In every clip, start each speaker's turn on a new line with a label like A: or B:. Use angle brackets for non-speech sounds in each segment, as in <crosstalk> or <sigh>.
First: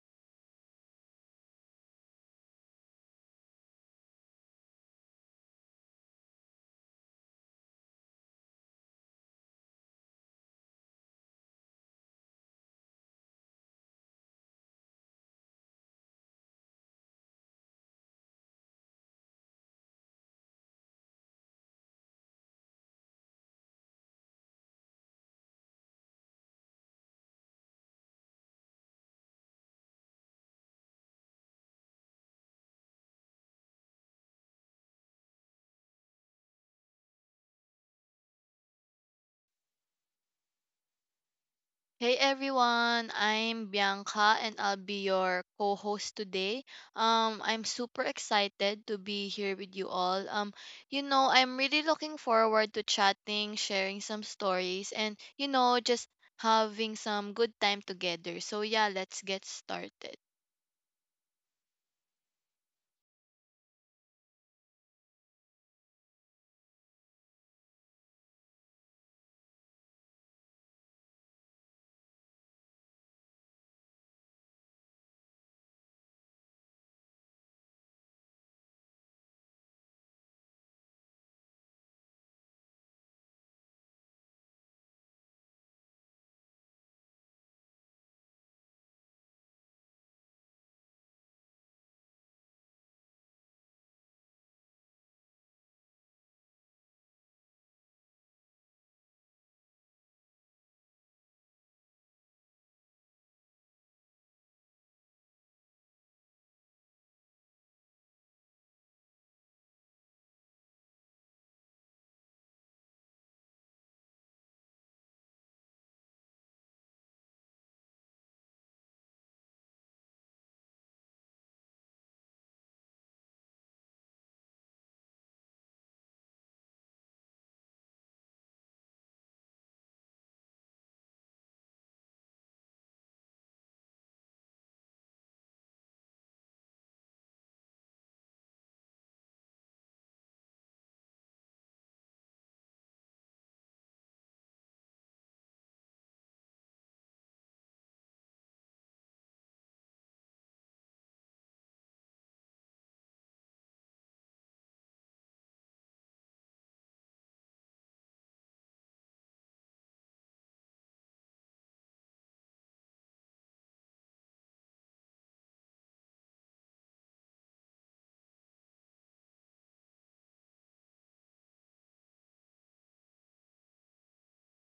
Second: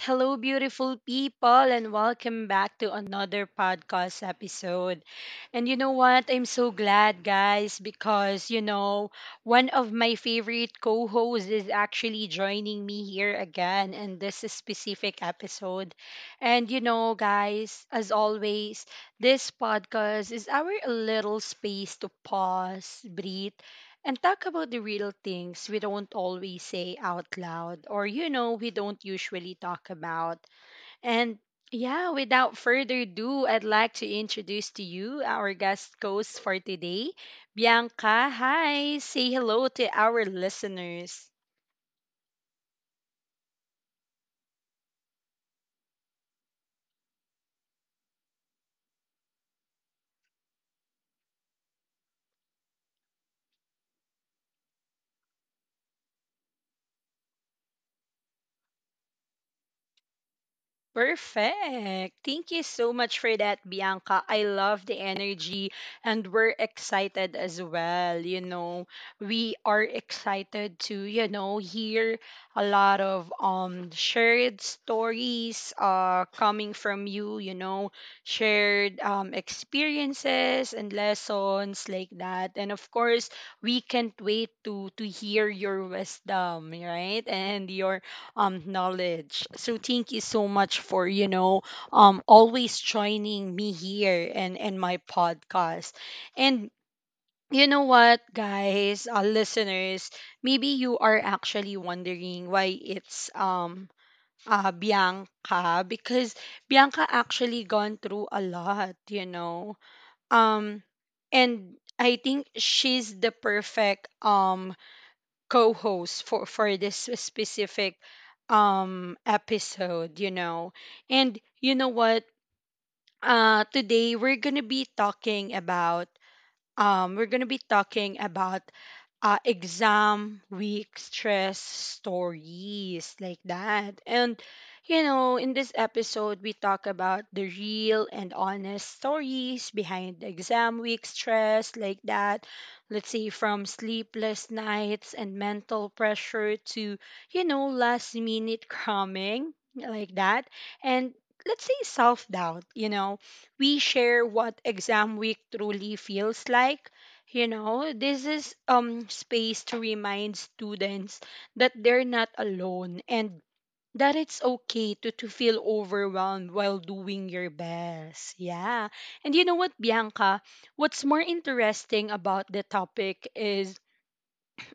A: Hello, beautiful people, and welcome back to another podcast episode. And you know what? I'm so glad, guys, because, one of my favorite co hosts is actually joining me here again in this specific episode. And, guys, as always, this podcast is our little space to pause, breathe, and talk about the real things we don't always say out loud, or we don't usually talk about. And yeah, without further ado, I'd like to introduce to you our guest host for today, Bianca. Hi, say hello to our listeners.
B: Hey everyone, I'm Bianca and I'll be your co-host today. I'm super excited to be here with you all. I'm really looking forward to chatting, sharing some stories, and just having some good time together. So yeah, let's get started.
A: Perfect. Thank you so much for that, Bianca. I love the energy, and we're excited as well. We are excited to, hear a lot of shared stories, coming from you, shared experiences and lessons, like that. And of course, we can't wait to hear your wisdom, right? And your knowledge. So thank you so much for, always joining me here, and my podcast. And you know what, guys? Listeners, maybe you are actually wondering why it's Bianca, because Bianca actually gone through a lot. Um and I think she's the perfect co-host for this specific episode. And you know what? Today we're going to be talking about, we're going to be talking about, exam week stress stories, like that. And, in this episode, we talk about the real and honest stories behind the exam week stress, like that. Let's say, from sleepless nights and mental pressure to, last minute cramming, like that. And let's say, self doubt. We share what exam week truly feels like. This is space to remind students that they're not alone, and that it's okay to feel overwhelmed while doing your best. Yeah. And you know what, Bianca? What's more interesting about the topic is,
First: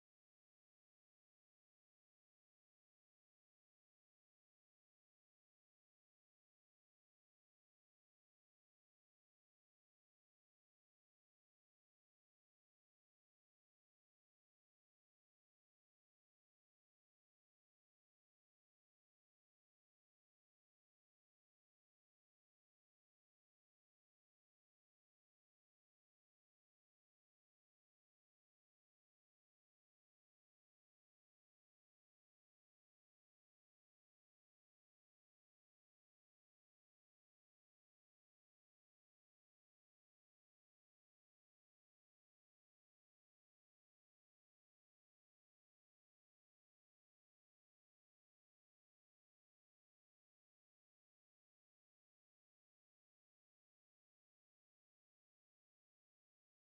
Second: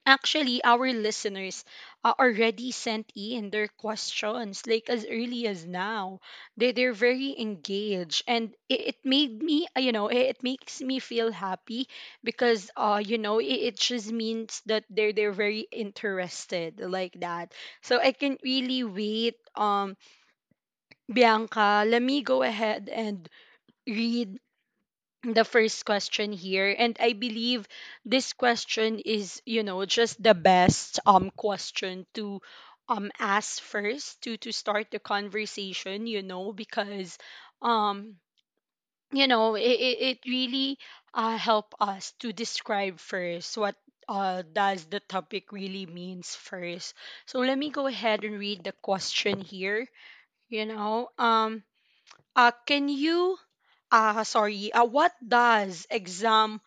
A: actually, our listeners already sent in their questions, like, as early as now. They're very engaged, and it made me, it makes me feel happy because it just means that they're very interested, like that. So I can really wait. Bianca, let me go ahead and read the first question here, and I believe this question is, you know, just the best question to ask first to start the conversation, you know. Because, um you know, it really, help us to describe first what, does the topic really means first. So let me go ahead and read the question here. you know um can you, sorry, what does exam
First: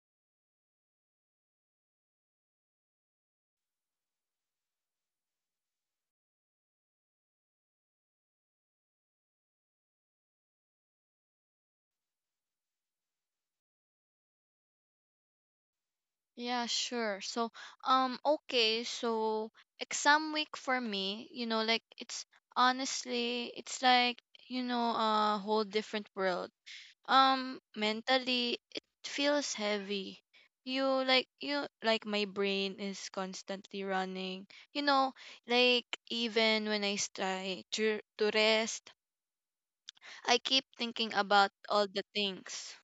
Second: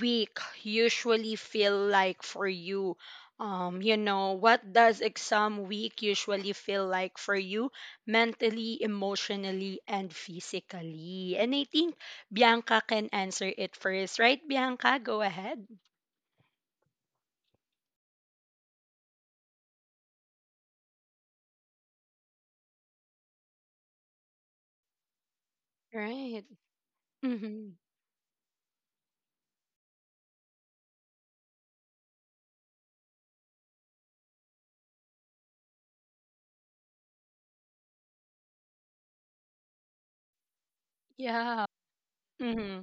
A: week usually feel like for you? You know, what does exam week usually feel like for you, mentally, emotionally, and physically? And I think Bianca can answer it first, right? Bianca, go ahead.
B: Yeah, sure. So okay, so exam week for me, like it's honestly it's like a whole different
A: Right.
B: world.
A: Mm-hmm.
B: Mentally, it feels heavy. You like you like my brain is constantly running, you know like even when I try to rest. I keep thinking about
A: Yeah.
B: all the things
A: Mm-hmm.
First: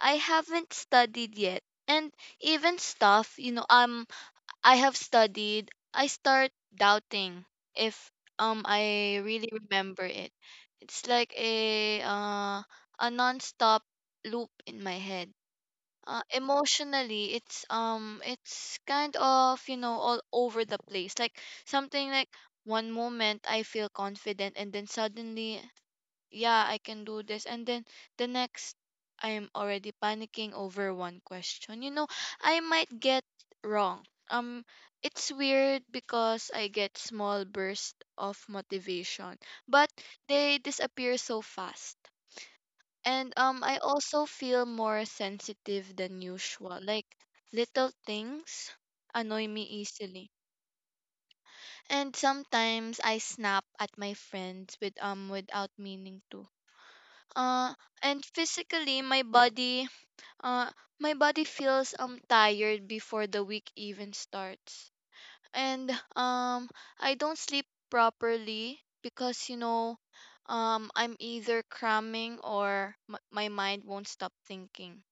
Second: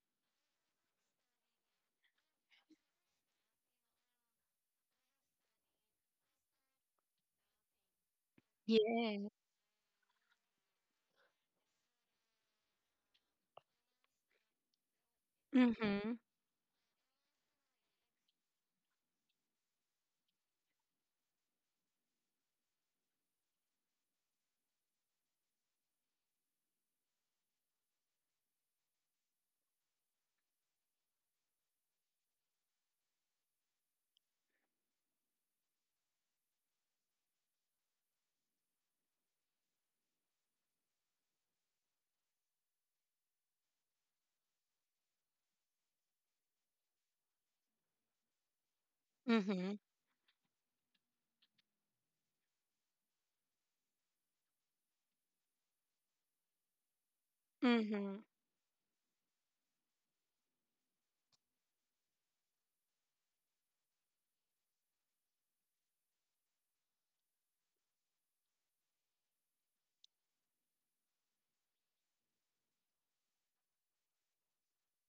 B: I haven't studied yet, and even stuff, I have studied, I start doubting if I
A: Yeah.
B: really remember it. It's like a non-stop loop in my head.
A: Mm-hmm.
B: Emotionally, it's kind of all over the place. Like, something like, one moment I feel confident and then suddenly yeah, I can do this. And then the next, I'm already panicking over one question I might get wrong. Um, it's weird because I get small bursts of motivation, but they disappear so fast. And I also feel more sensitive than usual. Like, little things annoy me
A: Mm-hmm.
B: easily, and sometimes I snap at my friends without meaning to. uh,
A: Mm-hmm.
B: and physically, uh, my body feels tired before the week even starts. And um I don't sleep properly because, I'm either cramming or my mind won't stop thinking.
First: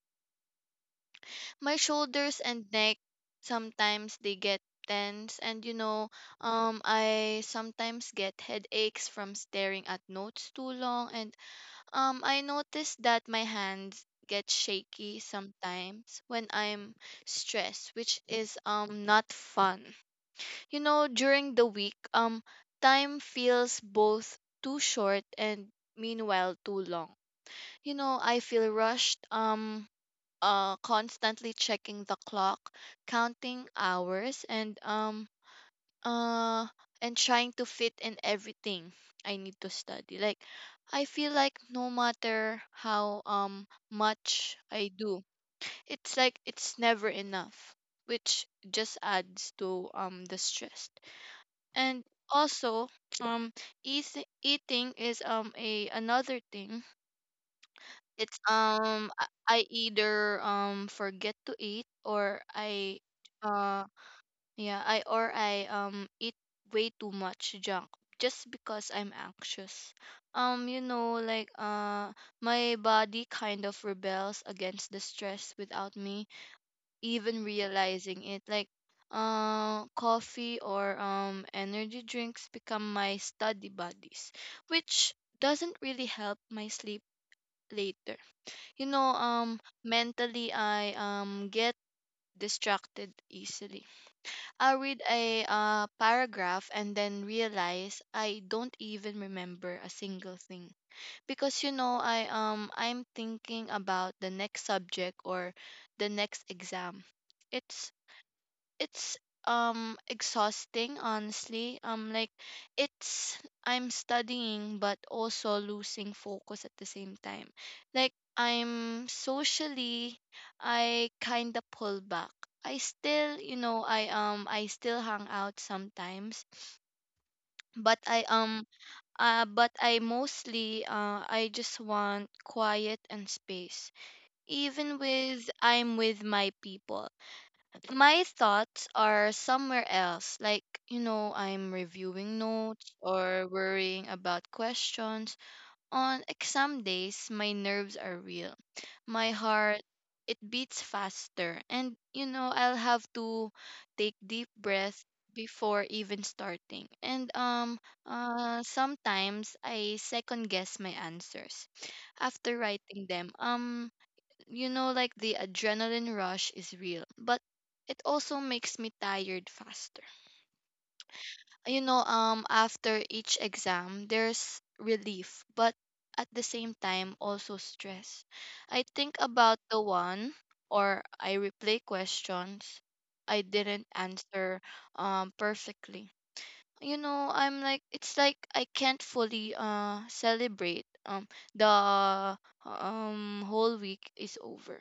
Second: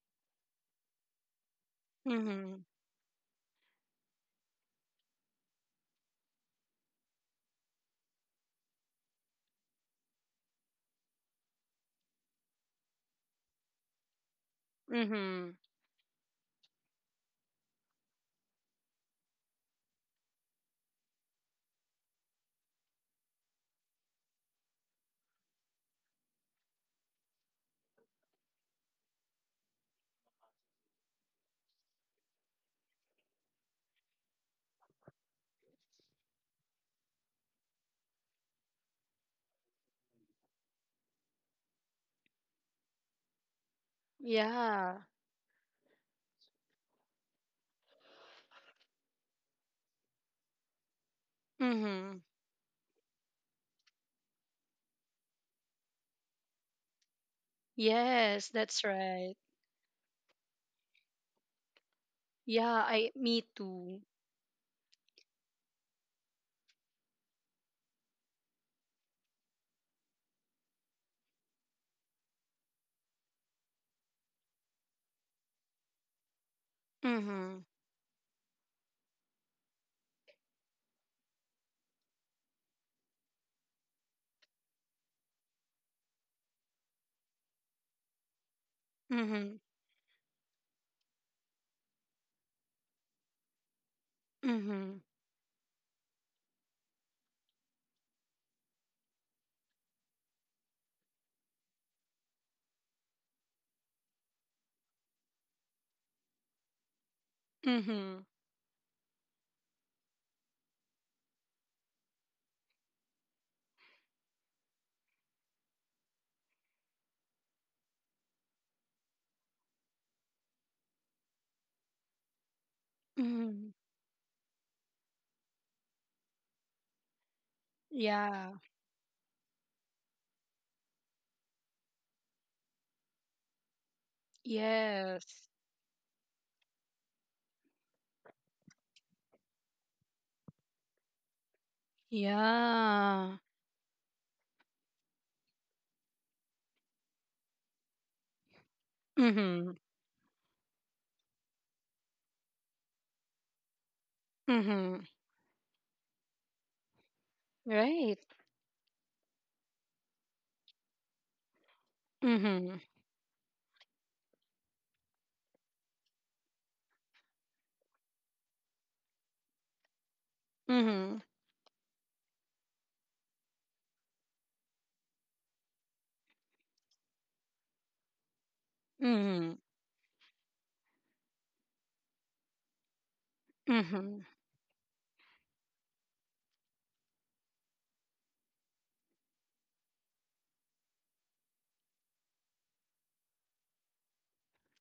B: My shoulders
A: Mm-hmm.
B: and neck, sometimes they get tense. And, I sometimes get headaches from staring at notes too long. And I noticed that my hands get shaky
A: Mm-hmm.
B: sometimes when I'm stressed, which is not fun. You know, during the week, time feels both too short and meanwhile too long. You know, I feel rushed, constantly checking the clock, counting hours, uh and trying to fit in everything I need to study. Like, I feel like no matter how much I
A: Yeah.
B: do, it's like it's never enough, which just adds to the stress. And
A: Mm-hmm.
B: also um eating is a another thing. It's
A: Yes, that's
B: I
A: right.
B: I either forget to eat,
A: Yeah, I me
B: uh
A: too.
B: or I eat way too much junk just because I'm anxious. Like, my body kind of rebels against the stress without me even
A: Mhm.
B: realizing it. Like, coffee or energy drinks become my study buddies, which doesn't really help my sleep later. You know,
A: Mhm.
B: mentally I get distracted easily. I read
A: Mhm.
B: a paragraph and then realize I don't even remember a single thing, because, I'm thinking about the next subject or the next exam. It's
A: Mhm.
B: it's exhausting, honestly. Like, it's I'm studying but also losing focus at the same time. Like, I'm socially, I kind of pull back. I still,
A: Mhm.
B: I still hang out sometimes, but i
A: Yeah.
B: um uh but I mostly I just want quiet and space. Even with
A: Yes.
B: I'm with my people, my thoughts are somewhere else. Like, you know, I'm reviewing notes
A: Yeah.
B: or worrying about questions. On exam days, my nerves are real. My
A: Mhm.
B: heart, it beats faster. And, you know, I'll have to take deep
A: Mhm.
B: breath before even starting. And
A: Right.
B: sometimes I second guess my answers after
A: Mhm.
B: writing them. Like, the adrenaline rush is real, but it also makes me tired faster.
A: Mhm.
B: You know, after each exam there's relief, but at the same time, also stress. I think about
A: Mhm.
B: the one, or I replay questions I didn't
A: Mhm.
B: answer perfectly. You know, I'm like, it's like I can't fully celebrate. The whole week is over.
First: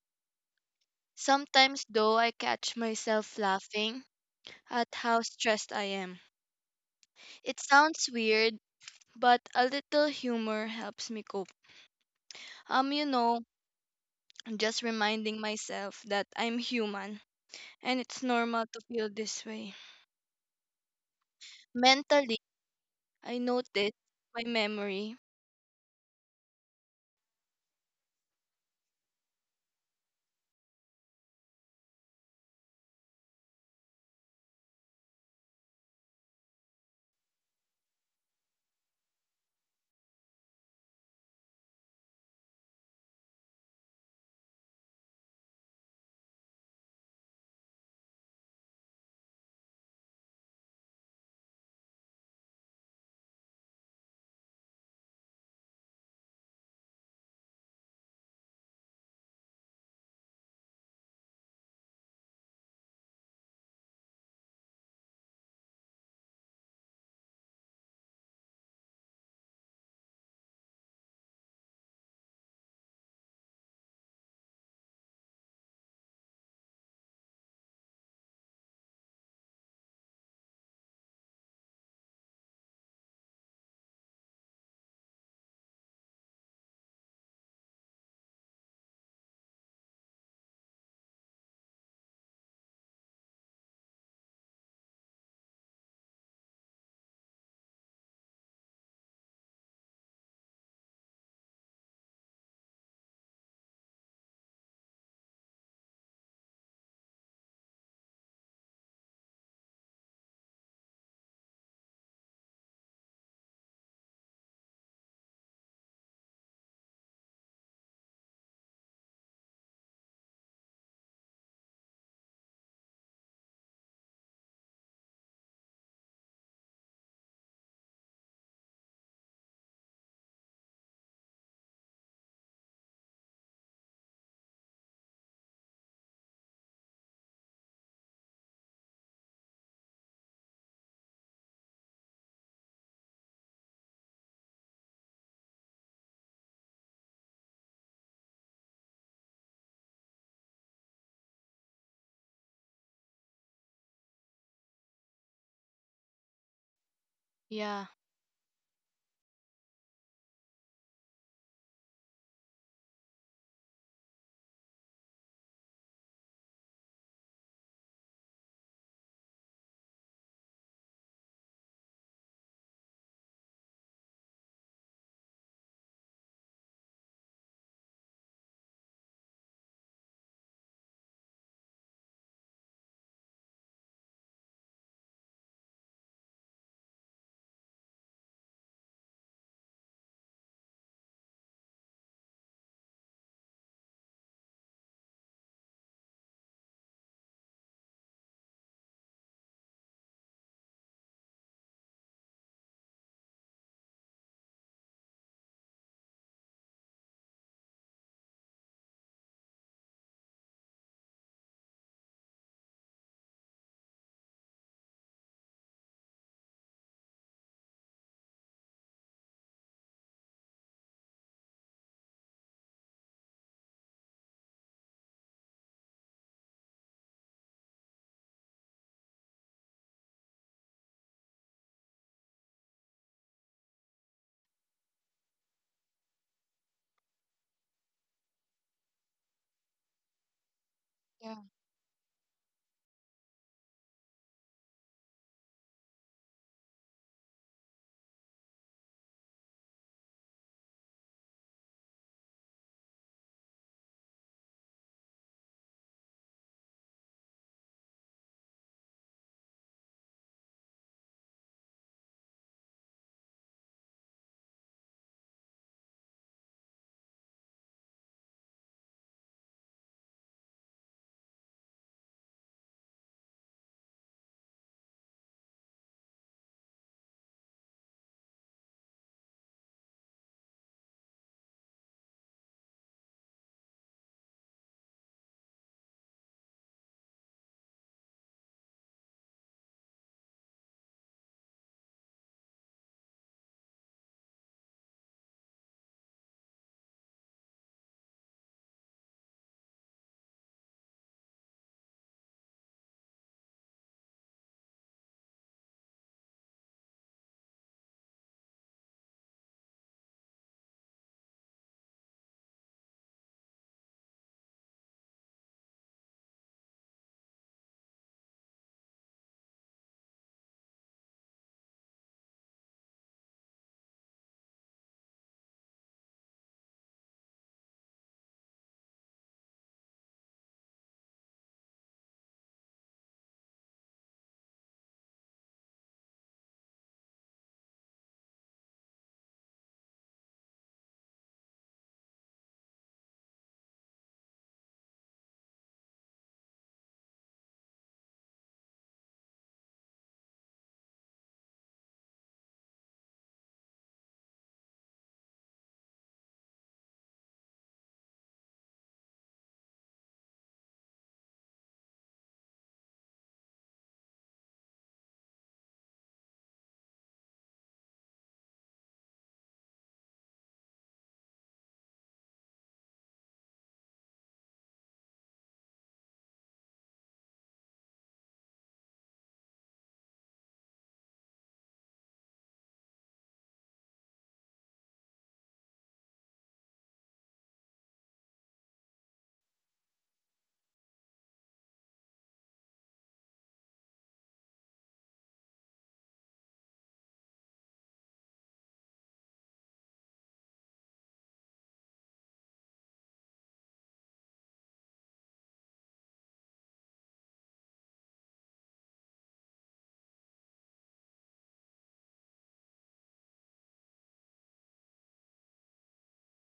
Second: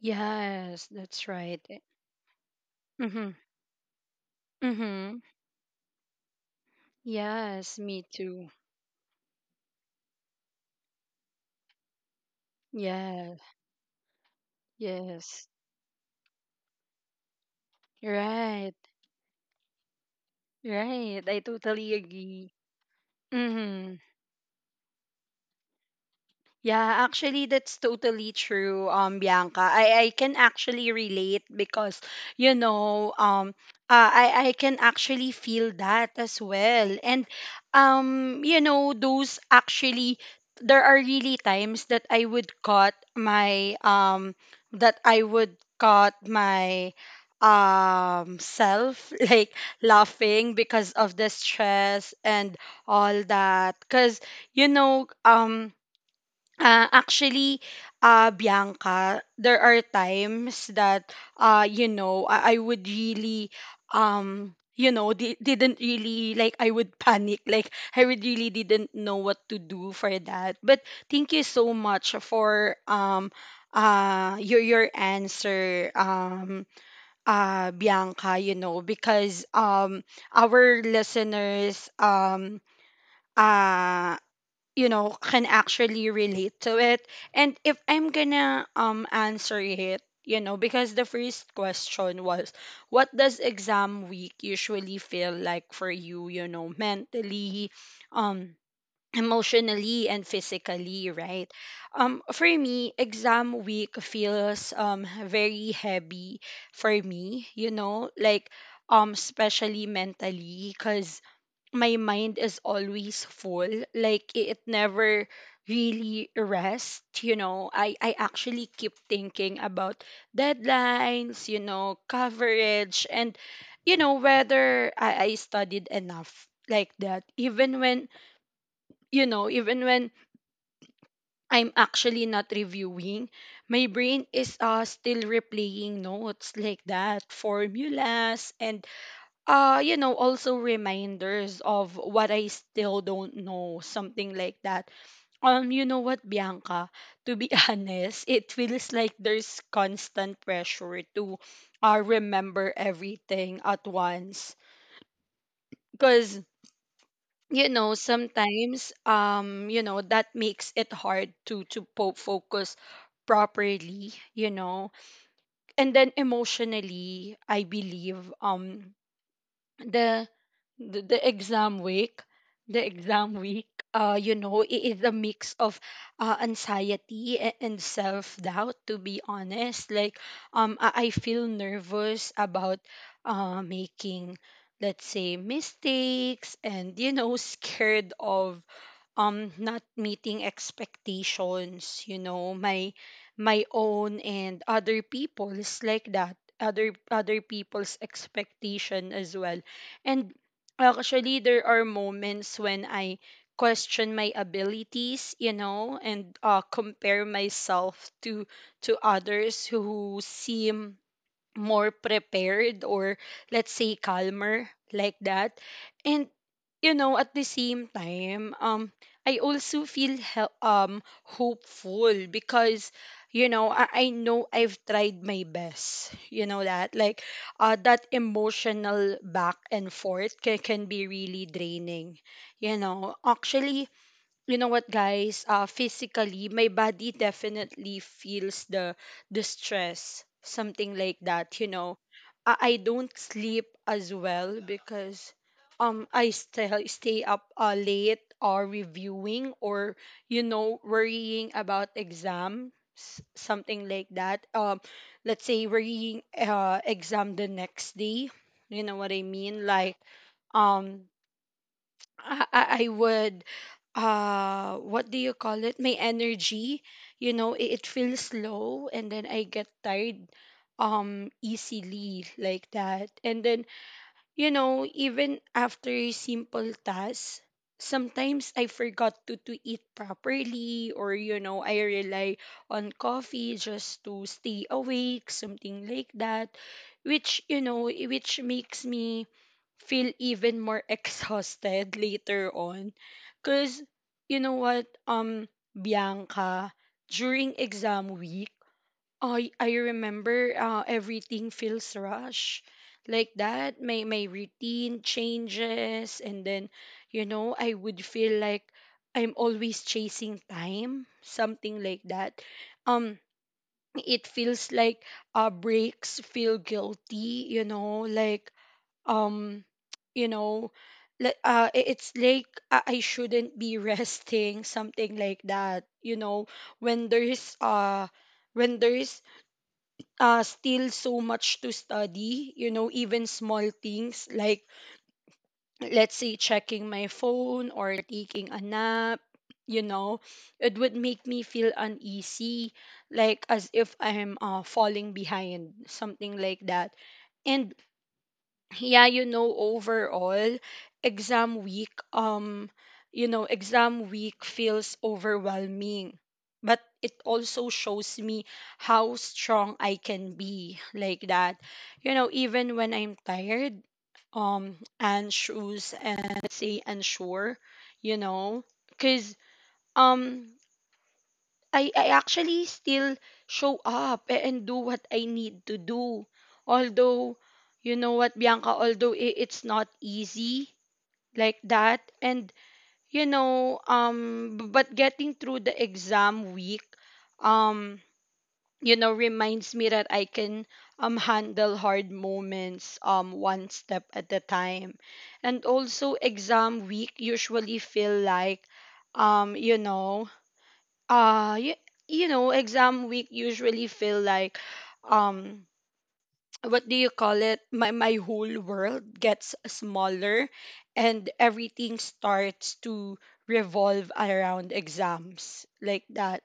A: Yes, that's right.
B: Sometimes, though, I catch
A: Mhm.
B: myself laughing at
A: Mhm.
B: how stressed I am. It
A: Yes, me
B: sounds
A: too.
B: weird, but a little humor helps me cope. Um, you
A: Yeah.
B: know, just reminding
A: Yes.
B: myself that I'm human and it's normal
A: Right.
B: to feel this way.
A: Right. I totally
B: Mentally,
A: agree.
B: I notice
A: Mhm.
B: my memory.
A: Yeah, actually that's totally true, Bianca. I can actually relate because, you know, um I can actually feel that as well. And, you know, those actually, there are really times that I would cut my that I would cut my self <laughs> like, laughing because of the stress and all that. Cause, you know, um actually, Bianca, there are times that, you know, I would really, you know, didn't really, like, I would <laughs> panic. Like, I would really didn't know what to do for that. But thank you so much for, your answer, Bianca, you know, because, our listeners, uh, you know, can actually relate to it. And if I'm gonna answer it, you know, because the first question was, what does exam week usually feel like for you, you know, mentally, um emotionally, and physically, right? For me, exam week feels very heavy for me, you know. Like, especially mentally, cuz my mind is always full, like, it never really rests, you know. I actually keep thinking about deadlines, you know, coverage, and, you know, whether I studied enough, like that, even when, you know, even when I'm actually not reviewing, my brain is, still replaying notes, like that, formulas, and, you know, also reminders of what I still don't know, something like that. You know what, Bianca? To be <laughs> honest, it feels like there's constant pressure to remember everything at once, because, you
B: Yeah.
A: know, sometimes, you know, that makes it hard to focus properly, you know. And then, emotionally, I believe, the the, the exam week the exam week, you know, it is a mix of, anxiety, and self doubt, to be honest. Like, I feel nervous about, making, let's say, mistakes, and, you know, <laughs> scared of, not meeting expectations, you know. My own and other people's, like that, other people's expectation as well. And actually, there are moments when I question my abilities, you know, and, compare myself to others who seem more prepared, or, let's say, calmer, like that. And, you know, at the same time, I also feel hopeful, because, you know, I know I've tried my best, you know. That, like, that emotional back and forth can be really draining, you know. Actually, you know what, guys? Physically, my body definitely feels the stress, something like
B: Yeah,
A: that, you know. I don't sleep as well because I still stay up, late or reviewing, or, you know, worrying about exams, something like that. Let's say, worrying, exam the next day, you know what I mean. Like, um I would, what do you call it, my energy, you know, it feels low, and then I get tired easily, like that. And then, you know, even after simple tasks, sometimes I forgot to eat properly, or, you know, I rely on coffee just to stay awake, something like that, which, you know, which makes me feel even more <laughs> exhausted later on. Because, you know what, Bianca, during exam week, I remember, everything feels rush, like that. My routine changes, and then, you know, I would feel like I'm always chasing time, something like that. Um, it feels like, breaks feel guilty, you know. Like, um, you know, like, it's like I shouldn't be <laughs> resting, something like that, you know, when there's, when there's still so much to study, you know. Even small things, like, let's say, checking my phone or taking a nap, you know, it would make me feel uneasy, like, as if I'm, falling behind, something like that. And yeah, you know, overall, exam week, you know, exam week feels overwhelming, but it also shows me how strong I can be, like that, you know, even when I'm tired, and shoes, and, let's say, unsure, you know. Because, um I actually still show up, and do what I need to do. Although, you know what, Bianca, although it's not easy, like that. And, you know, but getting through the exam week, um, you know, reminds me that I can, handle hard moments, one step at a time. And also, exam week usually feel like, you know, uh you, you know, exam week usually feel like, um what do you call it, my whole world gets smaller, and everything starts to revolve around exams, like that.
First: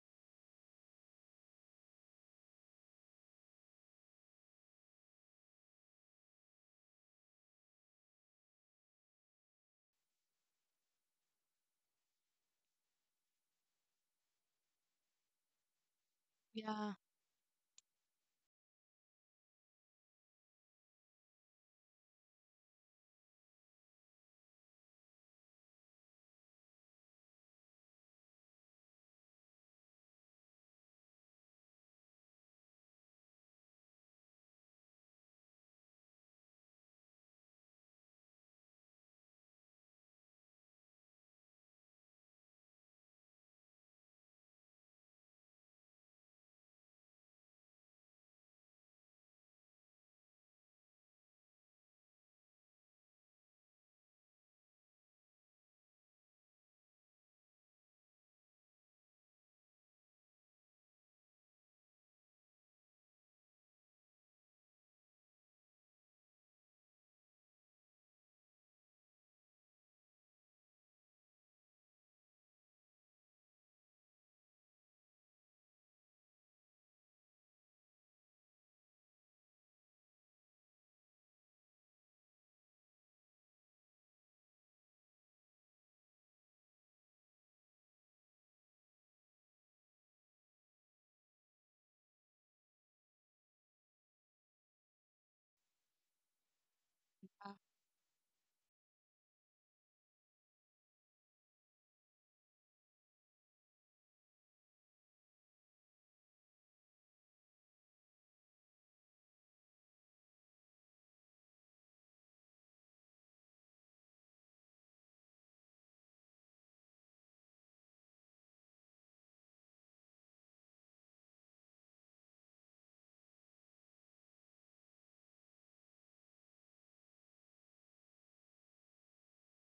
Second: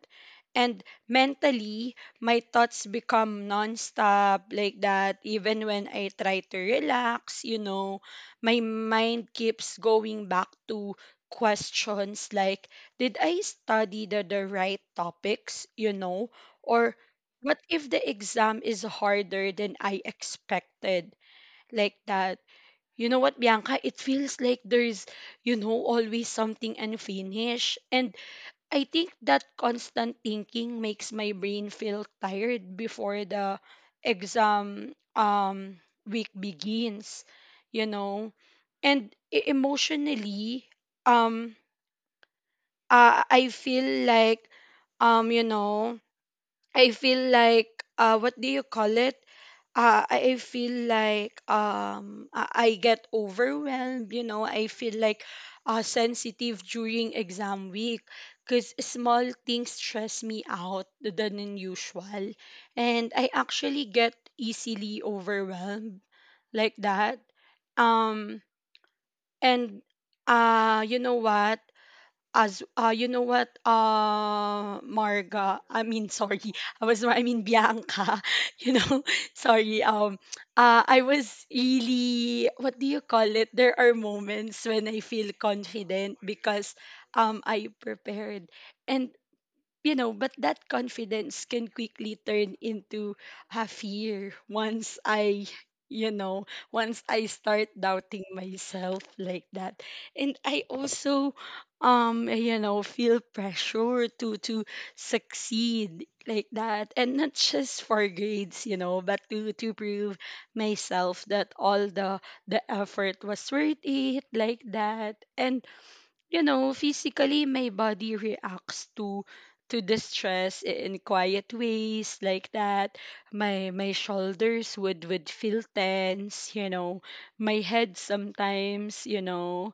A: And mentally, my thoughts become nonstop, like that, even when I try to relax, you know. My mind keeps going back to questions like, did I study the right topics, you know?
B: yeah,
A: Or, what if the exam is harder than I expected? Like that. You know what, Bianca? It feels like there's, you know, always something unfinished. And I think that constant thinking makes my brain feel tired before the exam week begins, you know? And, emotionally, um, I feel like, you know, I feel like, what do you call it? I feel like, I get overwhelmed. You know, I feel like, sensitive during exam week because small things stress me out than usual, and I actually get easily overwhelmed, like that. Um, and, you know what? As you know what, Marga, I mean, sorry, <laughs> I was, I mean, Bianca, <laughs> you know, <laughs> sorry. I was really, what do you call it? There are moments when I feel confident because I prepared, and you know, but that confidence can quickly turn into a fear once I, you know, once I
B: uh,
A: start doubting myself like that. And I also, you know, feel pressure to succeed like that, and not just for grades, you know, but to prove myself that all the effort was worth it like that, and you know, physically my body reacts to the stress in quiet ways like that. My shoulders would feel tense, you know. My head sometimes, you know,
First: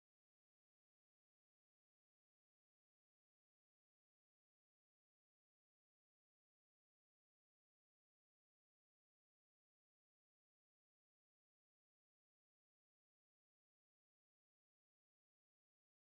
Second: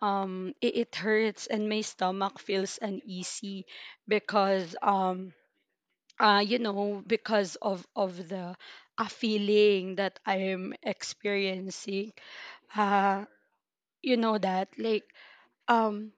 A: it hurts and my stomach feels uneasy because you know because of the a feeling that I am experiencing. Uh you know that like um,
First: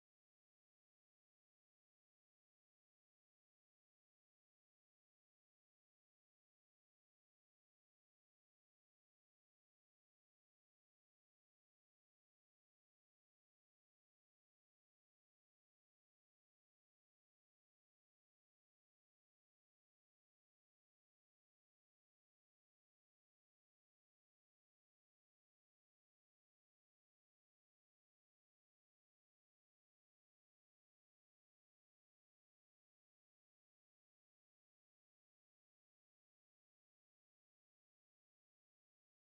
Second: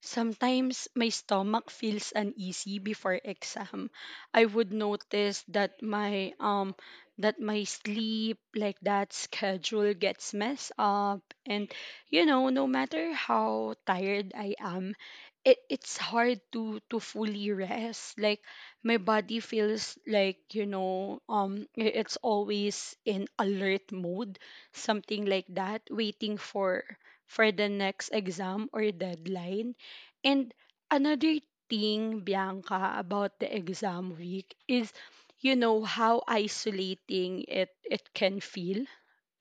A: sometimes my stomach feels uneasy before exam. I would notice that my that my sleep like that schedule gets messed up and you know no matter how tired I am it's hard to fully rest, like my body feels like you know it's always in alert mode, something like that, waiting for the next exam or deadline. And another thing, Bianca, about the exam week is, you know, how isolating it can feel,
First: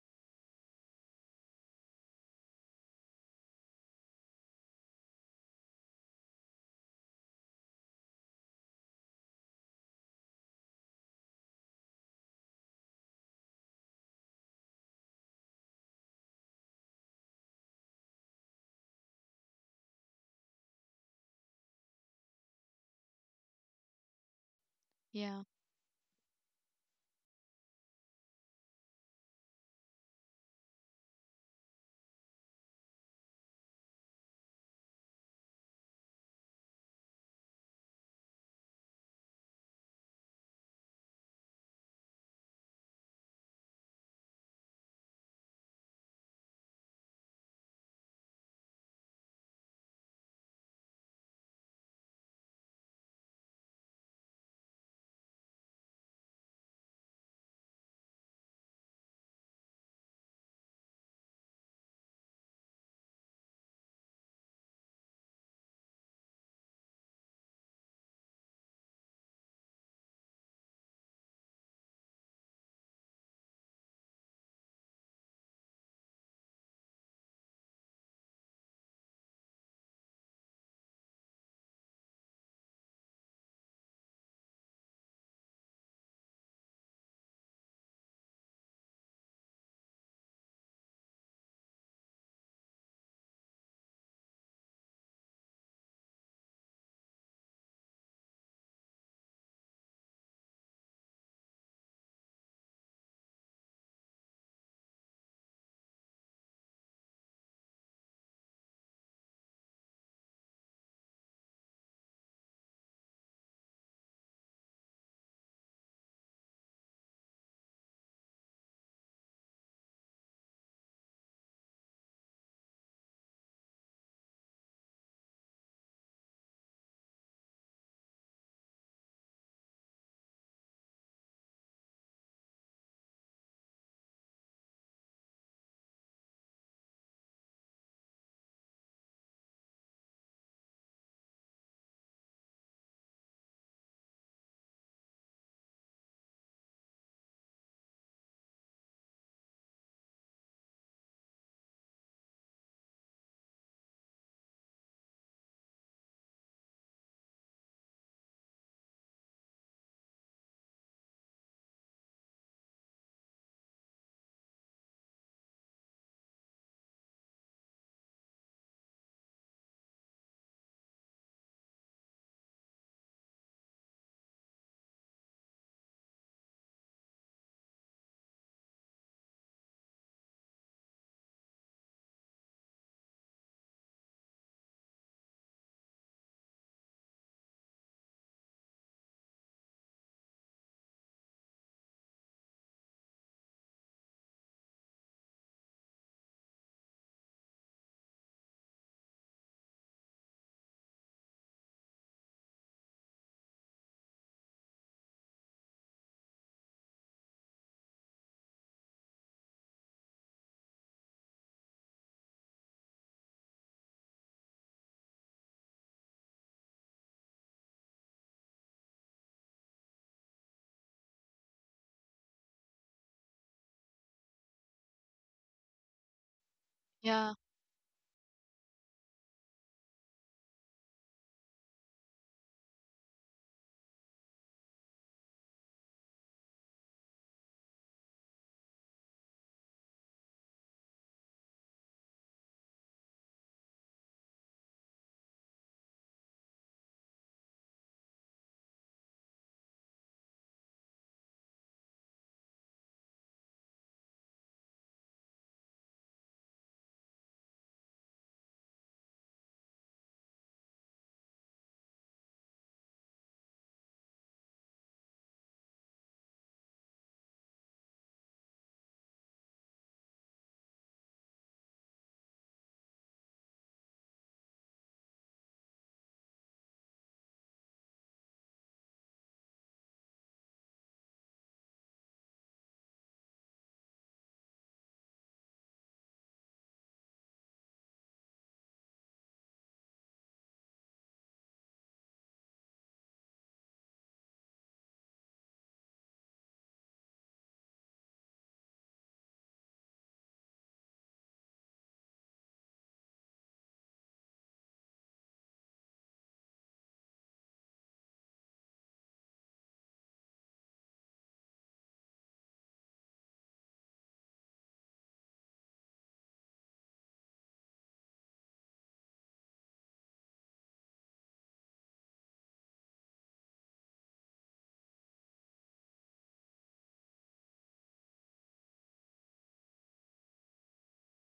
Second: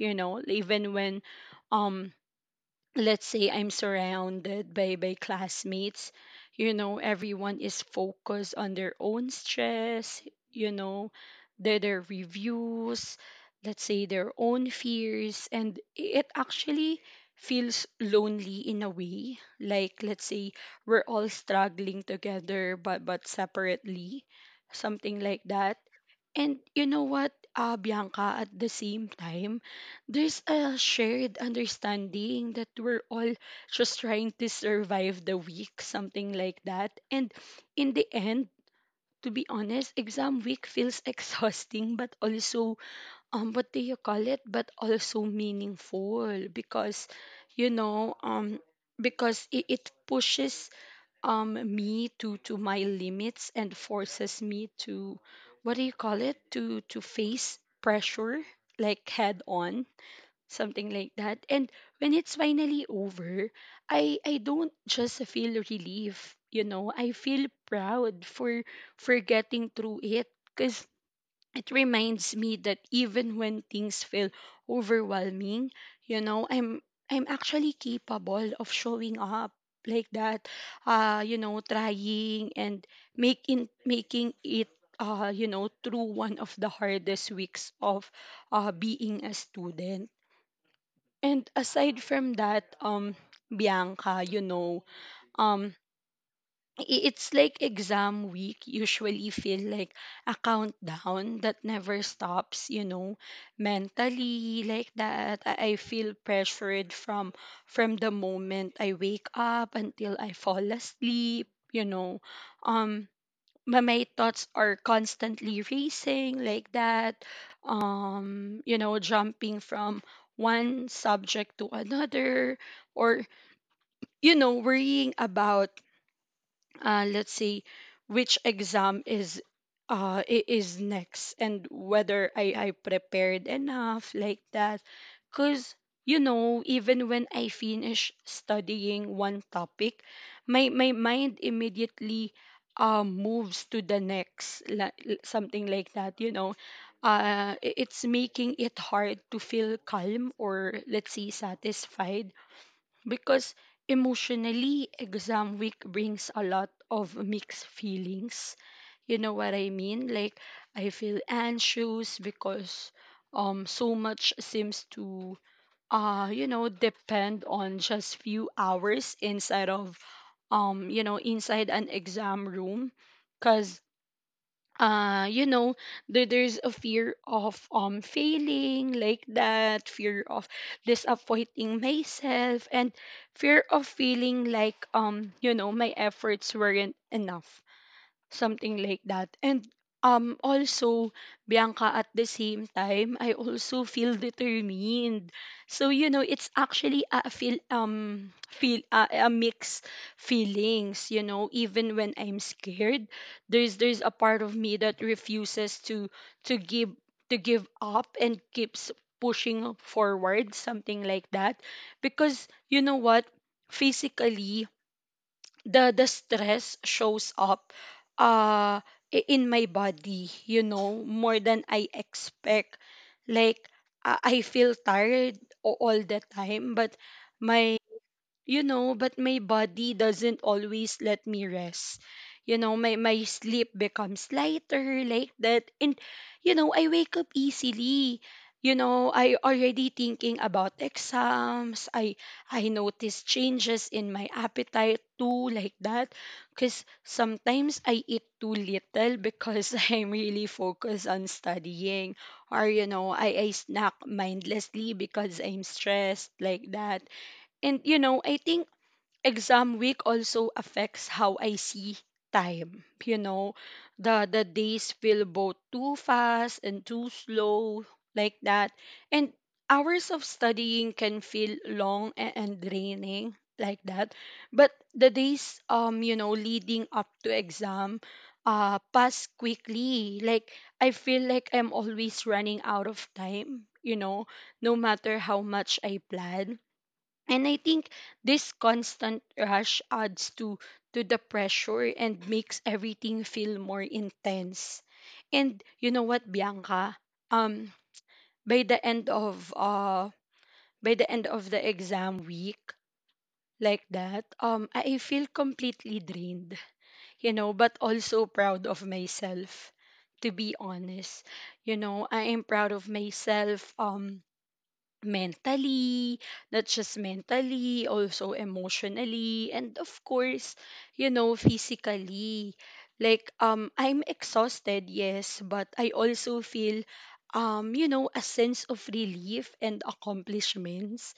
A: you know, even when um let's say I'm surrounded by classmates, you know, everyone is focused on their own stress, you know, their reviews, let's say their own fears, and it actually feels lonely in a way. Like let's say we're all struggling together but separately, something
B: yeah,
A: like that. And you know what, Bianca, at the same time, there's a shared understanding that we're all just trying to survive the week, something like that. And in the end, to be honest, exam week feels <laughs> exhausting, but also, what do you call it? But also meaningful because, you know, because it pushes me to my limits and forces me to, what do you call it, to face pressure like head on, something like that. And when it's finally over, I don't just feel relief, you know, I feel proud for getting through it, because it reminds me that even when things feel overwhelming, you know, I'm actually capable of showing up like that, you know, trying and making it, you know, through one of the hardest weeks of, being a student. And aside from that, Bianca, you know, um, it's like exam week usually feel like a countdown that never stops, you know. Mentally like that, I feel pressured from the moment I wake up until I fall asleep, you know. um my thoughts are constantly racing like that, you know, jumping from one subject to another, or you know, worrying about, let's see, which exam is, is next, and whether I prepared enough like that. Because you know, even when I finish studying one topic, my mind immediately moves to the next, like something like that, you know. It's making it hard to feel calm, or let's say satisfied, because emotionally exam week brings a lot of mixed feelings, you know what I mean. Like I feel anxious because so much seems to, you know, depend on just few hours inside of, you know, inside an exam room. Cuz you know, there's a fear of failing like that, fear of disappointing myself, and fear of feeling like, you know, my efforts weren't enough, something like that. And also, Bianca, at the same time I also feel determined. So you know, it's actually a mix feelings, you know. Even when I'm scared, there's a part of me that refuses to to give give up and keeps pushing forward, something like that. Because you know what, physically the stress shows up, uh in my body, you know, more than I expect. like i I feel tired all the time, but
B: yeah,
A: my you know, but my body doesn't always let me rest, you know. My sleep becomes lighter like that, and you know, I wake up easily, you know, I already thinking about exams. I notice changes in my appetite too like that, because sometimes I eat too little because <laughs> I'm really focused on studying, or you know, I snack mindlessly because I'm stressed like that. And you know, I think exam week also affects how I see time. You know, the days feel both too fast and too slow like that. And hours of studying can feel long and draining like that. But the days, you know, leading up to exam, pass quickly. Like I feel like I'm always running out of time, you know, no matter how much I plan. And I think this constant rush adds to the pressure and makes everything feel more intense. And you know what, Bianca? Um, by the end of, the exam week, like that, I feel completely drained, you know, but also proud of myself, to be honest. You know, I am proud of myself. Mentally, not just mentally, also emotionally, and of course, you know, physically. Like I'm exhausted, yes, but I also feel, you know, a sense of relief and accomplishments.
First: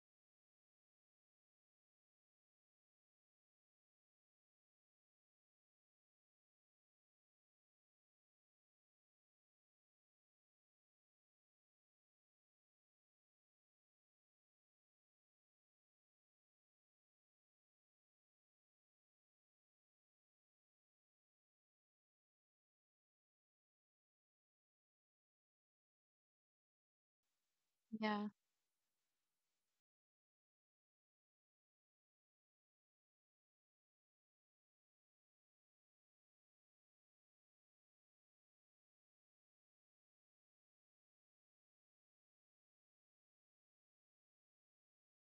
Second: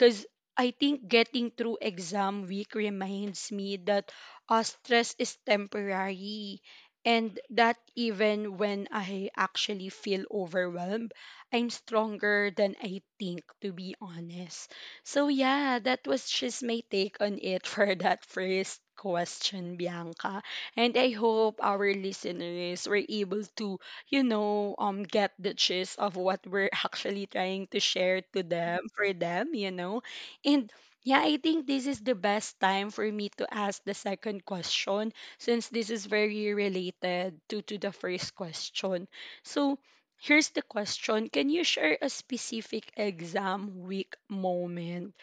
A: Cuz I think getting through exam week reminds me that, stress is temporary, and that even when I actually feel overwhelmed, I'm stronger than I think, to be honest. So, yeah, that was just my take on it <laughs> for that first question, Bianca. And I hope our listeners were able to, you know, get the gist of what we're <laughs> actually trying to share
B: yeah,
A: to them, for them, you know. And yeah, I think this is the best time for me to ask the second question, since this is very related to, the first question. So, here's the question. Can you share a specific exam week moment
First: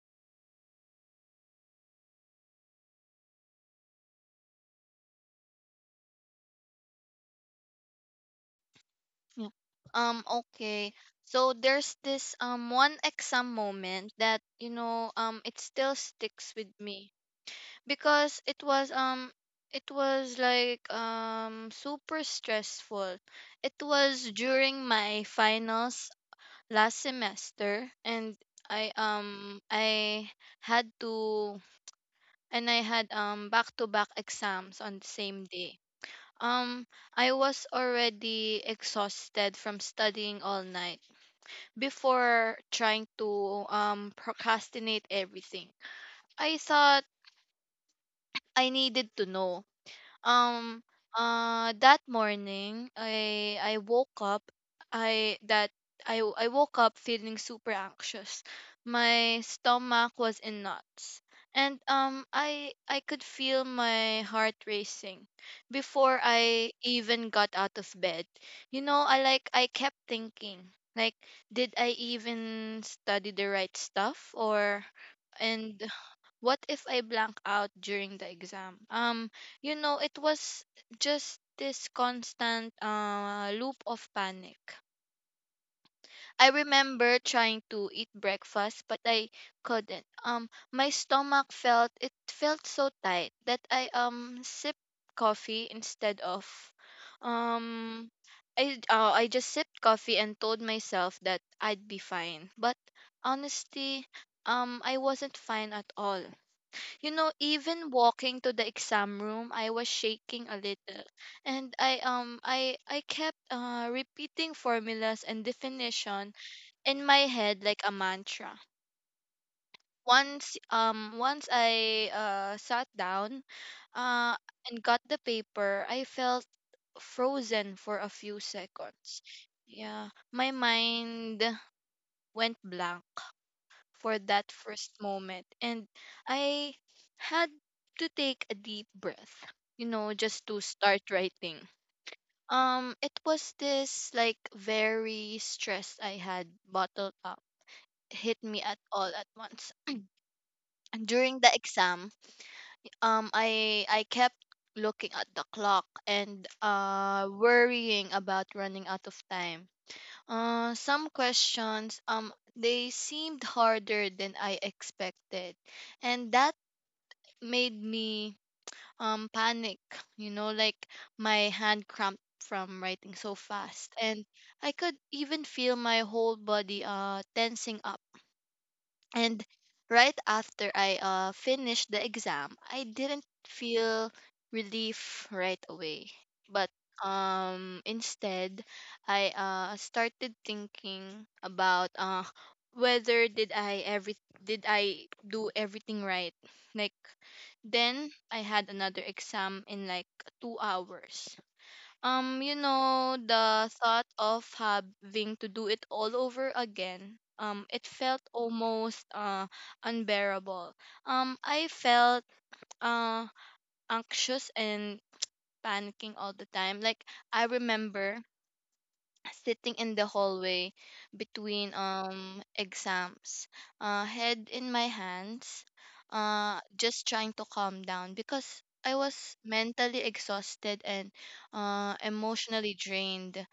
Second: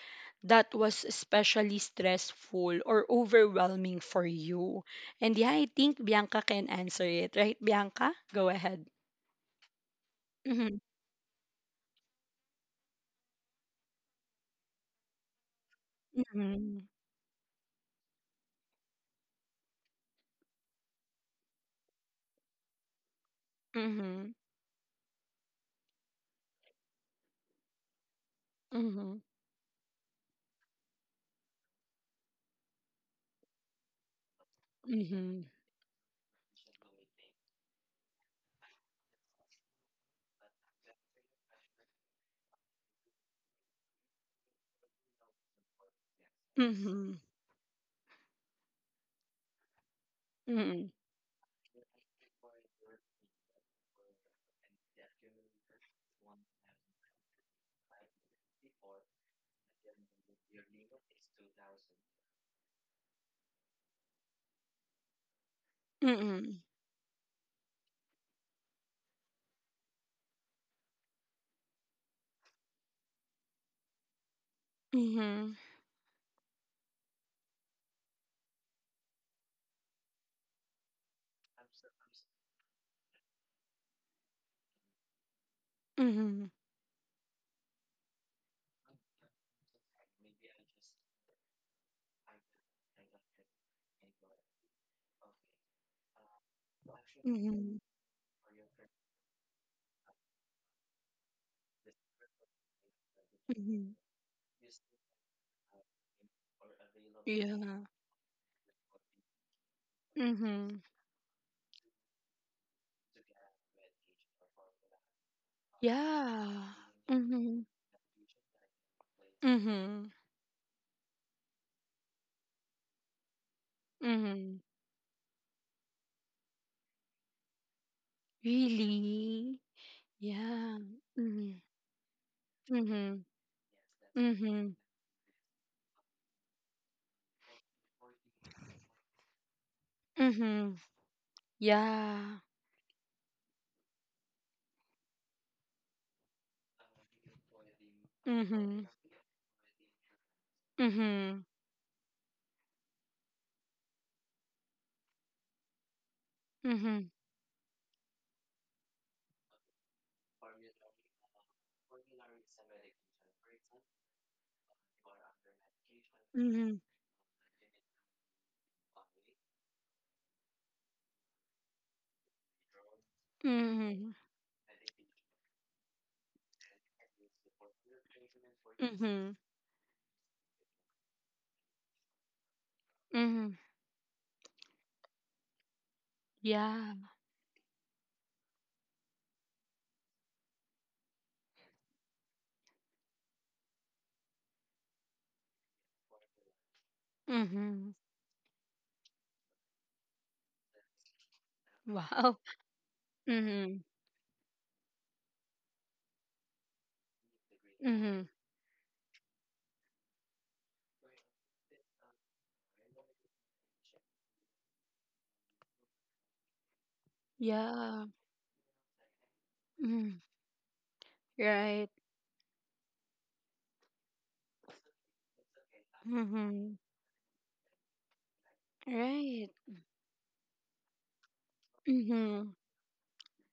A: that was especially stressful or overwhelming for you? And yeah, I think Bianca can answer it, right? Bianca, go ahead.
B: yeah. Um,
A: Mhm,
B: okay. So there's this one exam moment that, it still sticks with
A: mhm,
B: me. Because it was like super stressful. It was
A: mhm,
B: during my finals last semester, and I
A: mhm,
B: um I had to, and I had back to back exams on the same
A: mhm,
B: day. Um I was already exhausted from studying all night before, trying to procrastinate everything. I thought
A: mhm,
B: I needed to know. Um
A: mhm,
B: that morning I that I woke up feeling super anxious. My stomach was in knots. And I could feel my heart racing before
A: mhm,
B: I even got out of bed. You know, I kept thinking like, did I even study the right stuff, or
A: mhm,
B: and what if I blank out during the exam? It was just this constant loop of panic.
A: mhm,
B: I remember trying to eat breakfast, but I couldn't. My stomach felt so tight that I sipped coffee instead of,
A: mhm,
B: um I just sipped coffee and told myself that I'd be fine. But
A: mhm.
B: honestly, I wasn't fine at all. You know,
A: Yeah.
B: even walking to the exam room, I was shaking a
A: Mhm.
B: little, and I kept repeating formulas and definition
A: Yeah.
B: in my head
A: Mhm.
B: like a mantra.
A: Mhm.
B: Once I sat down uh
A: Mhm.
B: and got the paper, I felt frozen for a few seconds.
A: Really?
B: Yeah, my
A: Yeah.
B: mind
A: Mhm.
B: went blank
A: Mhm.
B: for that
A: Mhm.
B: first moment. And I had to take a deep breath, you know, just to
A: Mhm.
B: start writing.
A: Yeah.
B: It was this, like, very stress I had bottled up hit me at
A: Mhm.
B: all at once. And during
A: Mhm.
B: the exam, I kept looking at the clock and
A: Mhm.
B: worrying about running out of time. Some questions, they seemed harder than I expected, and that
A: Mhm.
B: made me panic. Like, my hand cramped from writing so fast,
A: Mhm.
B: and I could even feel my whole body tensing up.
A: Mhm.
B: And right after I finished the exam, I didn't
A: Mhm.
B: feel relief right away. But
A: Yeah.
B: instead, I started thinking about whether did I do everything right. Like,
A: Mhm.
B: then I had another exam in like 2 hours.
A: Wow.
B: The
A: Mhm.
B: thought of having to do it all over again, it felt
A: Mhm.
B: almost unbearable. I felt uh anxious and panicking all the time. Like, I
A: Yeah.
B: remember sitting in the
A: Mhm.
B: hallway between
A: Right.
B: exams, head in my hands,
A: Mhm.
B: just trying to calm down because I was
A: Right.
B: mentally exhausted and
A: Mhm.
B: emotionally drained.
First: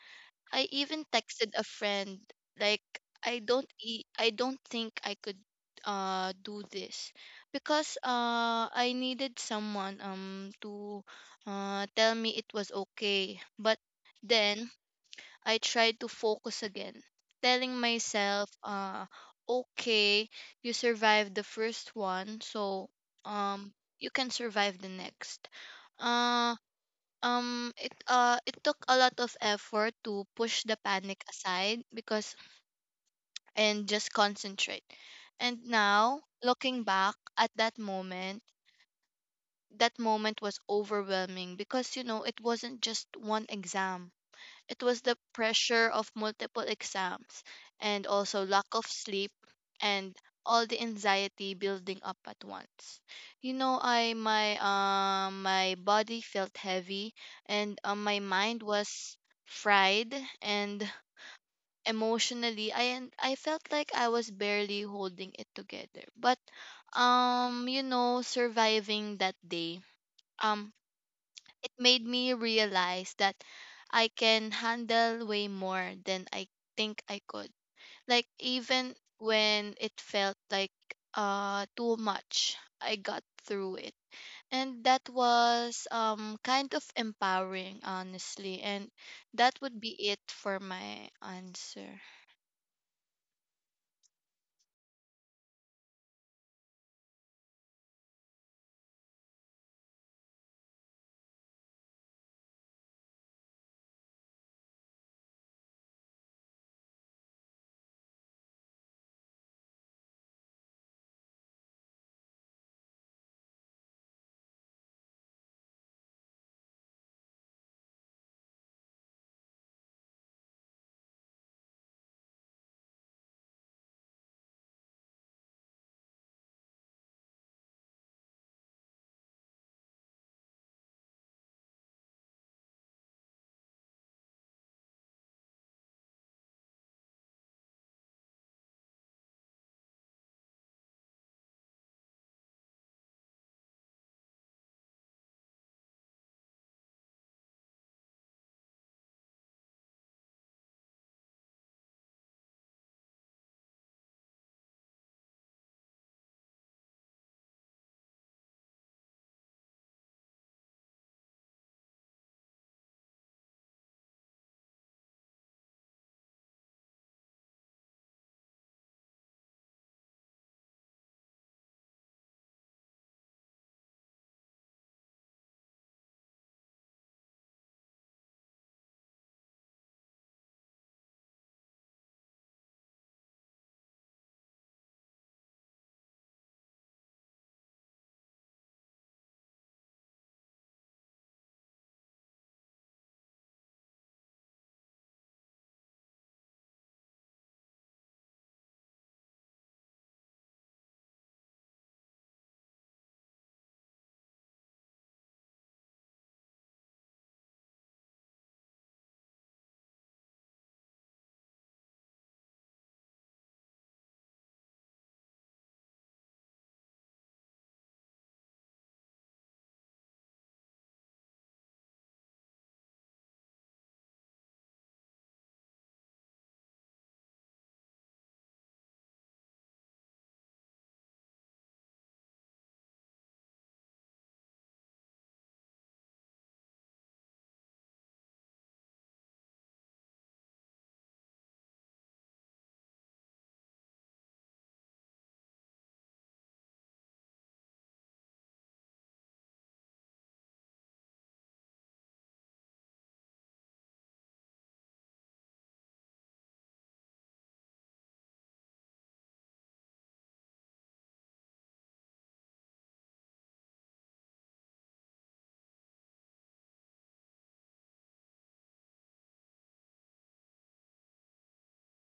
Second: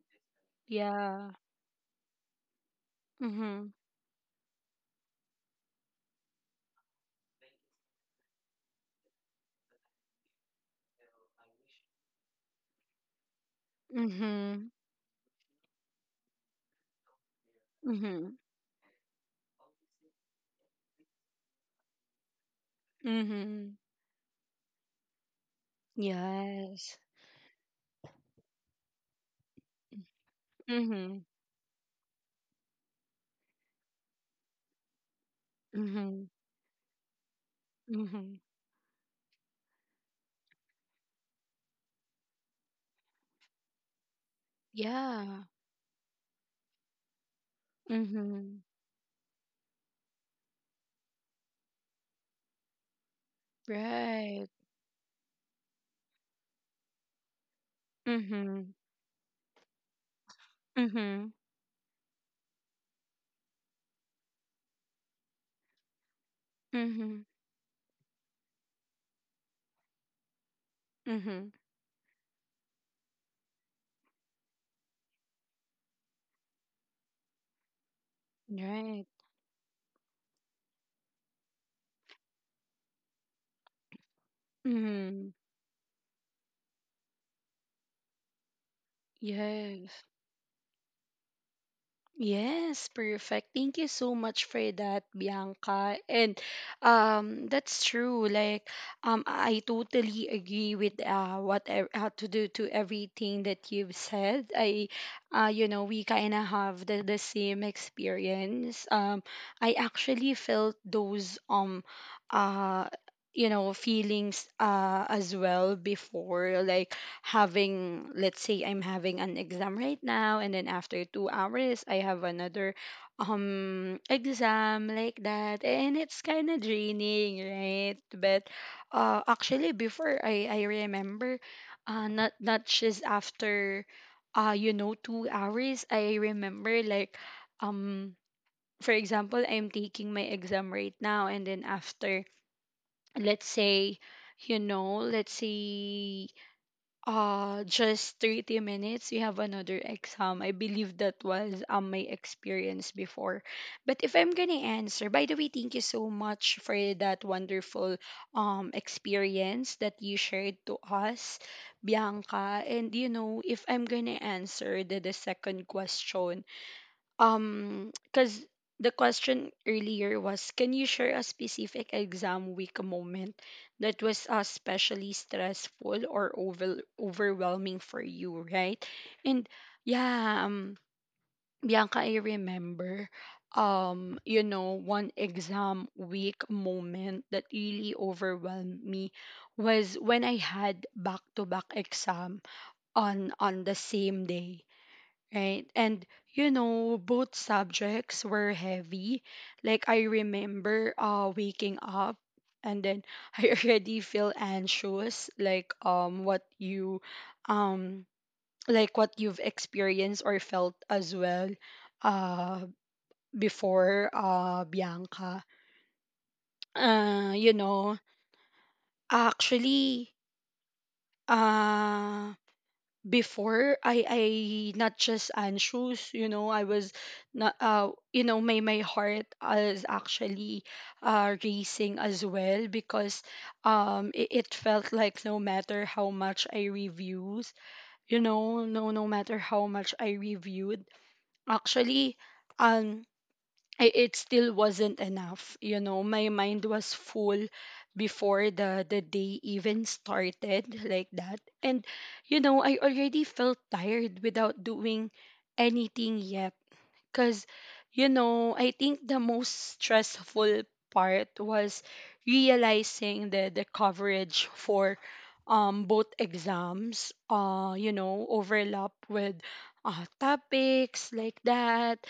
B: I even
A: Yeah.
B: texted a friend like,
A: Mhm.
B: I don't think I could do this because I needed someone to tell me it was okay. But
A: Mhm.
B: then I tried to focus again, telling
A: Mhm.
B: myself okay, you survived the first one, so um
A: Mhm.
B: you can survive the next. Uh,
A: Yes.
B: it took a lot of effort to push the panic
A: Mhm.
B: aside, because and just concentrate. And now,
A: Mhm.
B: looking back at that
A: Mhm.
B: moment, that moment was overwhelming because, you know, it wasn't just one exam. It was the
A: Yeah.
B: pressure of multiple exams, and also
A: Mhm.
B: lack of sleep, and all the anxiety building up at once. You know, I
A: Right.
B: my my body felt heavy and my mind
A: Mhm.
B: was fried, and
A: Mhm.
B: emotionally, I, and I felt like I was barely holding it together. But
A: Mhm.
B: surviving that day, Um
A: Mhm.
B: it made me realize that I can handle way more than I think I could. Like, even
A: Right.
B: when it felt like too much, I got through it. And that
A: Mhm.
B: was kind of empowering, honestly. And that would
A: Yes.
B: be it for my answer.
A: Yes, perfect. Thank you so much for that, Bianca. And that's true. Like, I totally agree with, what ev- to do to everything that you've said. I, you know, we kind of have the same experience. I actually felt those, uh, you know, feelings as well before. Like, having let's say I'm having an exam right now, and then after 2 hours I have another exam like that, and it's kind of draining, right? But actually before, I remember, not not just after, you know, 2 hours. I remember like, um for example, I'm taking my exam right now, and then after, let's say, you know let's say just 30 minutes. You have another exam. I believe that was, my experience before. But if I'm gonna answer, by the way, thank you so much for that wonderful experience that you shared to us, Bianca. And you know, if I'm gonna answer the second question, because the question earlier was, can you share a specific exam week moment that was especially stressful or overwhelming for you, right? And yeah, Bianca, I remember, you know, one exam week moment that really overwhelmed me was when I had back-to-back exam on the same day. Right. And you know, both subjects were heavy. Like I remember waking up, and then <laughs> I already feel anxious, like what you, um like what you've experienced or felt as well, uh before, Bianca. You know, actually, uh before I not just anxious, you know, I was not, you know, my heart is actually racing as well, because it felt like no matter how much I reviews, you know, no, no matter how much I reviewed, actually, um I, it still wasn't enough. You know, my mind was full before the day even started like that. And, I already felt tired without doing anything yet, cuz I think the most stressful part was realizing the coverage for both exams, overlap with topics like that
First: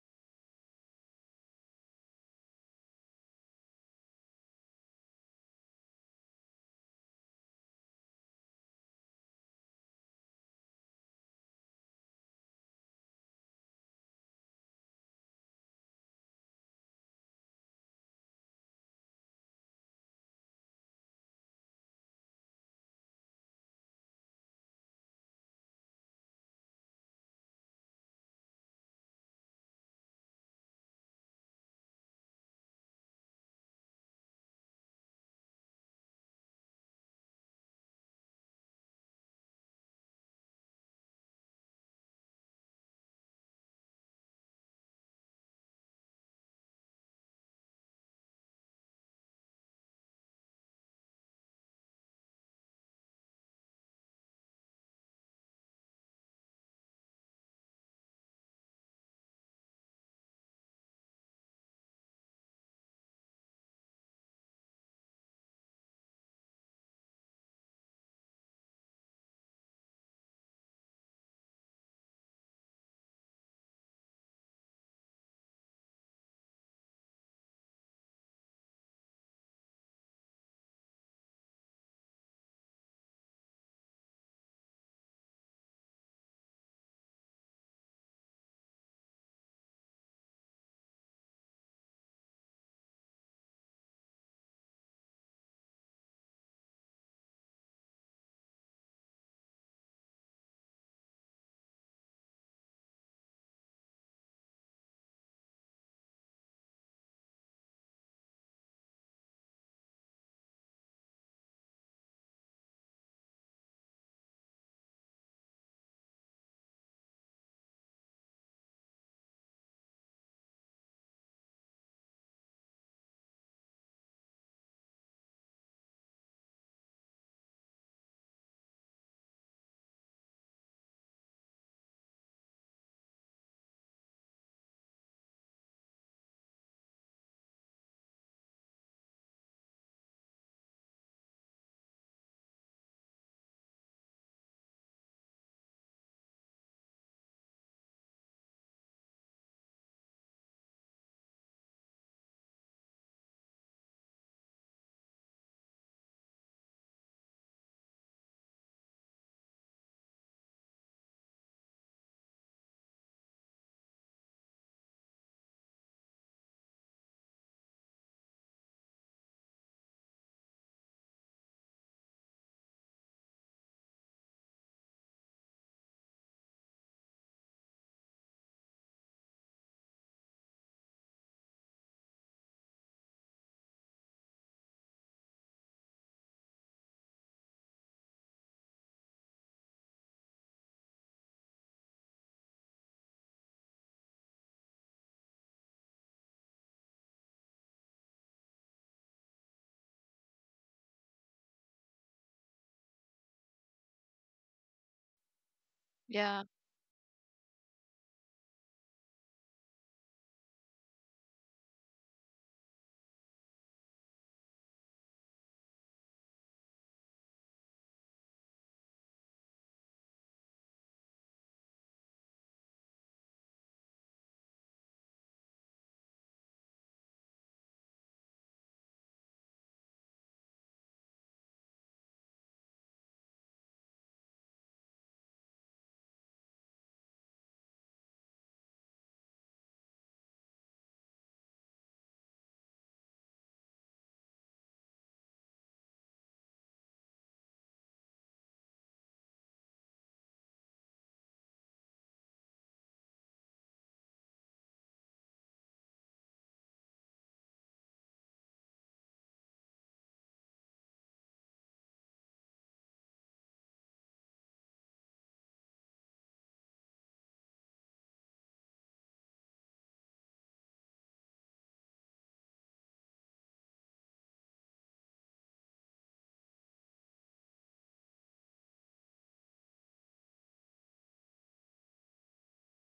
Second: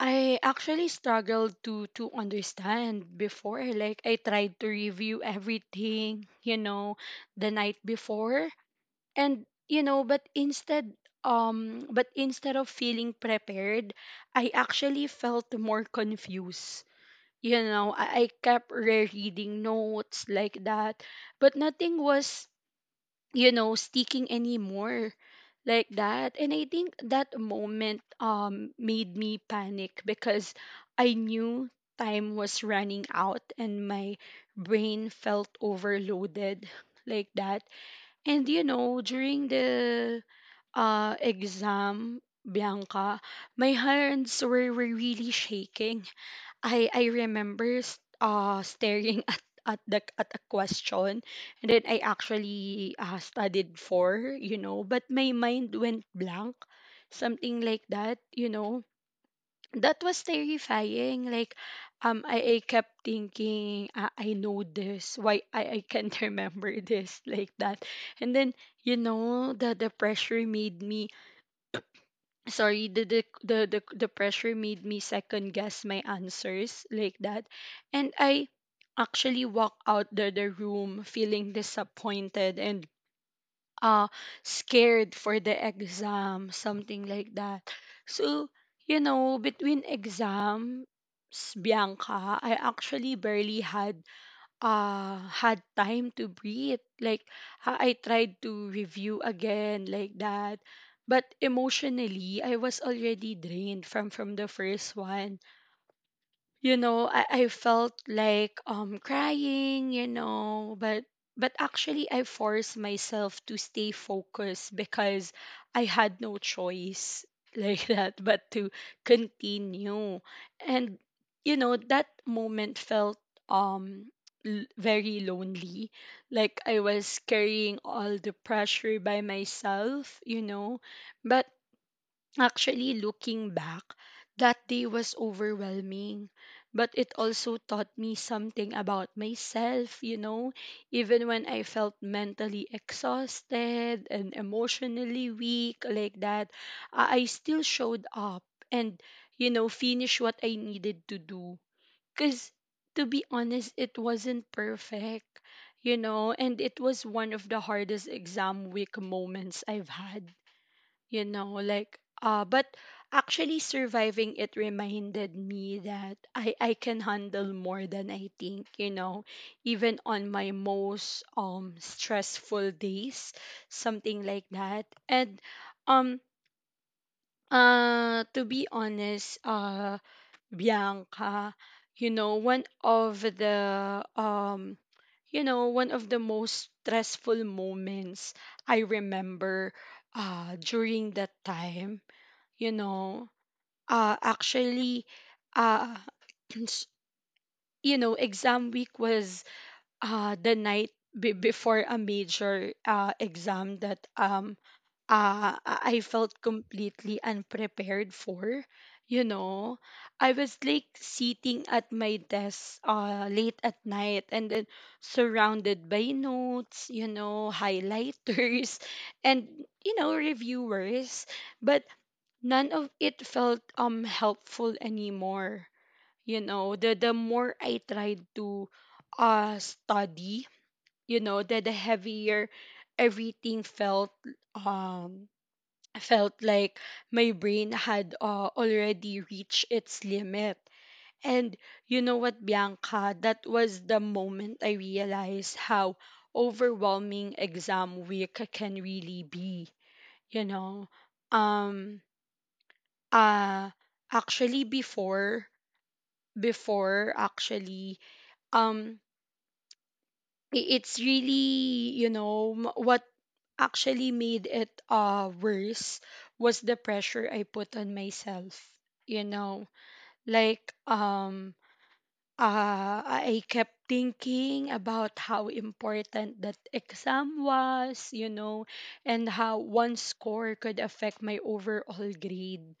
A: I actually struggled to understand before. Like I tried to review everything, the night before. And, but instead of feeling prepared, I actually felt more confused. I kept rereading notes like that, but nothing was sticking anymore, like that. And I think that moment made me panic because I knew time was running out and my brain felt overloaded, like that. And during the exam, Bianca, my hands were really shaking. I remember staring <laughs> at the at a question, and then I actually studied for, but my mind went blank, something like that. That was terrifying. I kept thinking, I know this. Why I can't <laughs> remember this, like that. And then, you know, the the pressure made me the pressure made me second guess my answers, like that. And I actually walk out the room feeling disappointed and uh scared for the exam, something like that. So, between exams, Bianca, I actually barely had time to breathe. Like, I tried to review again, like that, but emotionally I was already drained from the first one. I felt like crying, but actually I forced myself to stay focused because I had no choice <laughs> like that, but to continue. And that moment felt um very lonely, like I was carrying all the pressure by myself, but... Actually, looking back, that day was overwhelming, but it also taught me something about myself, even when I felt mentally exhausted and emotionally weak, like that, I still showed up and, finished what I needed to do. Because, to be honest, it wasn't perfect, and it was one of the hardest exam week moments I've had. But actually, surviving it reminded me that I can handle more than I think, even on my most stressful days, something like that. And um to be honest, Bianca, you know one of the um one of the most stressful moments I remember during that time, you know actually uh <clears throat> s- exam week was the before a major exam that I felt
B: Yeah.
A: completely unprepared for. you know I was like sitting at my desk late at night, and then surrounded by notes, highlighters <laughs> and, reviewers. But none of it felt helpful anymore. The more I tried to study, the heavier everything felt. um Felt like my brain had already reached its limit. And you know what, Bianca, that was the moment I realized how overwhelming exam week can really be, you know. Um uh Actually, before before actually um it's really, what actually made it worse was the pressure I put on myself. You know, like um I kept thinking about how important that exam was, and how one score could affect my overall grade,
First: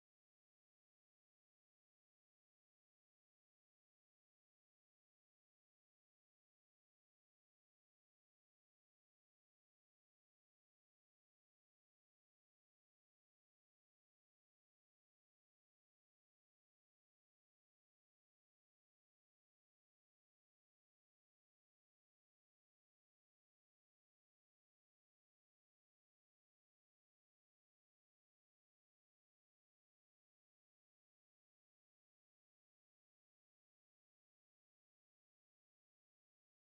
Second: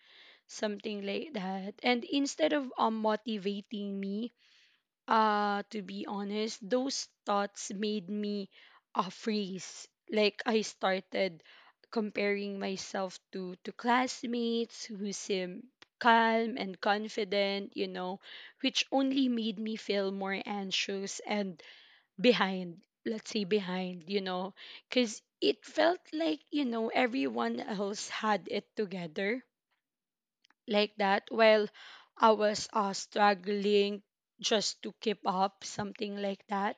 A: something like that. And instead of motivating me, to be honest, those thoughts made me freeze. Like I started comparing myself to classmates who seem calm and confident, which only made me feel more anxious and behind. Let's say behind, because it felt like everyone else had it together, like that, while I was struggling just to keep up, something like that.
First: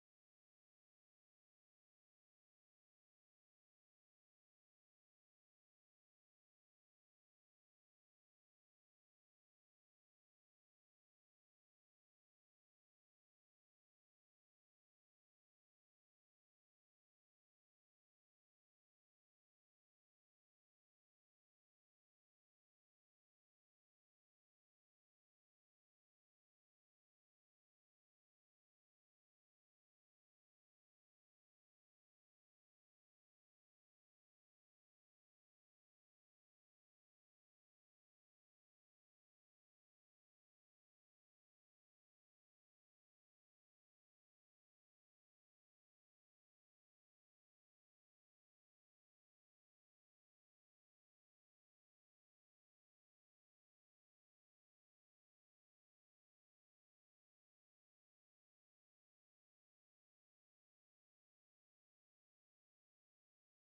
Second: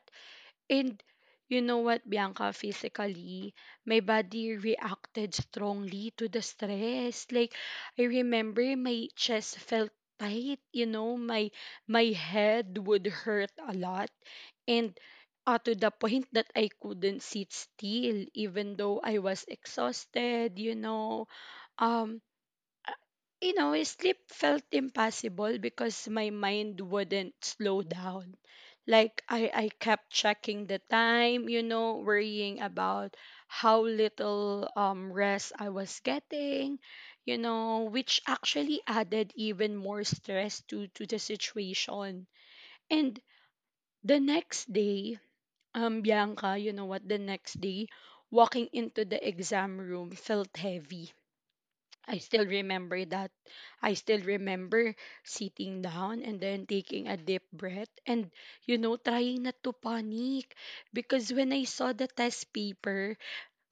A: And you know what, Bianca, physically, my body reacted strongly to the stress. Like, I remember my chest felt tight, my head would hurt a lot. And to the point that I couldn't sit still, even though I was exhausted. Um, uh, Sleep felt impossible because my mind wouldn't slow down. Like I kept checking the time, worrying about how little rest I was getting, which actually added even more stress to the situation. And the next day, Bianca, you know what, the next day, walking into the exam room felt heavy. I still remember that. I still remember sitting down and then taking a deep breath and, trying not to panic. Because when I saw the test paper,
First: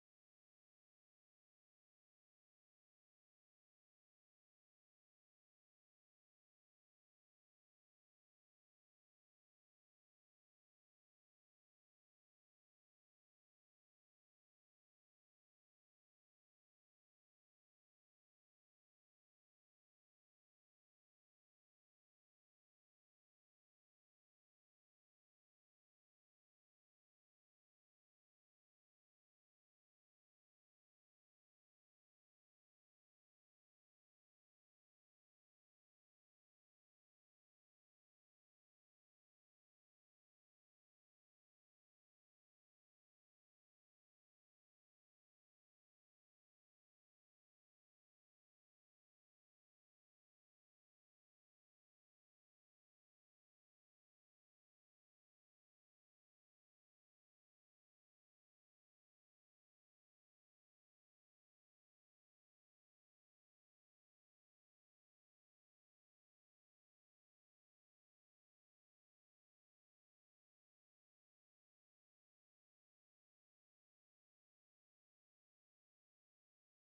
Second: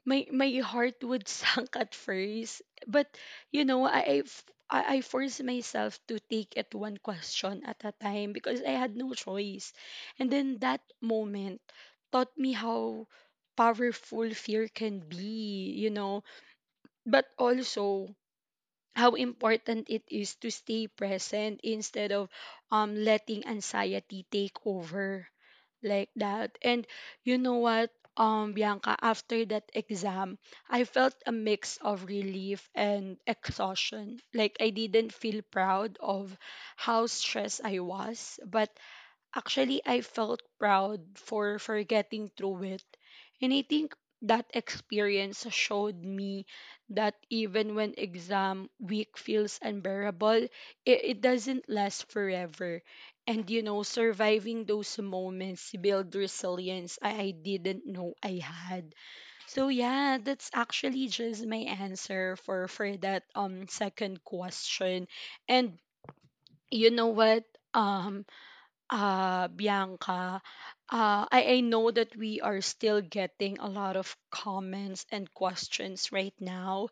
A: my heart would <laughs> sunk at first. But, you know, I, f- I forced myself to take it one question at a time because I had no choice. And then that moment taught me how powerful fear can be, but also how important it is to stay present instead of letting anxiety take over, like that. And you know what, Bianca, after that exam, I felt a mix of relief and exhaustion. Like, I didn't feel proud of how stressed I was, but... Actually, I felt proud for getting through it. And I think that experience showed me that even when exam week feels unbearable, it doesn't last forever. And you know, surviving those moments build resilience I didn't know I had. So yeah, that's actually just my answer for that second question. And you know what? Um Bianca, I know that we are still getting a lot of comments and questions right now,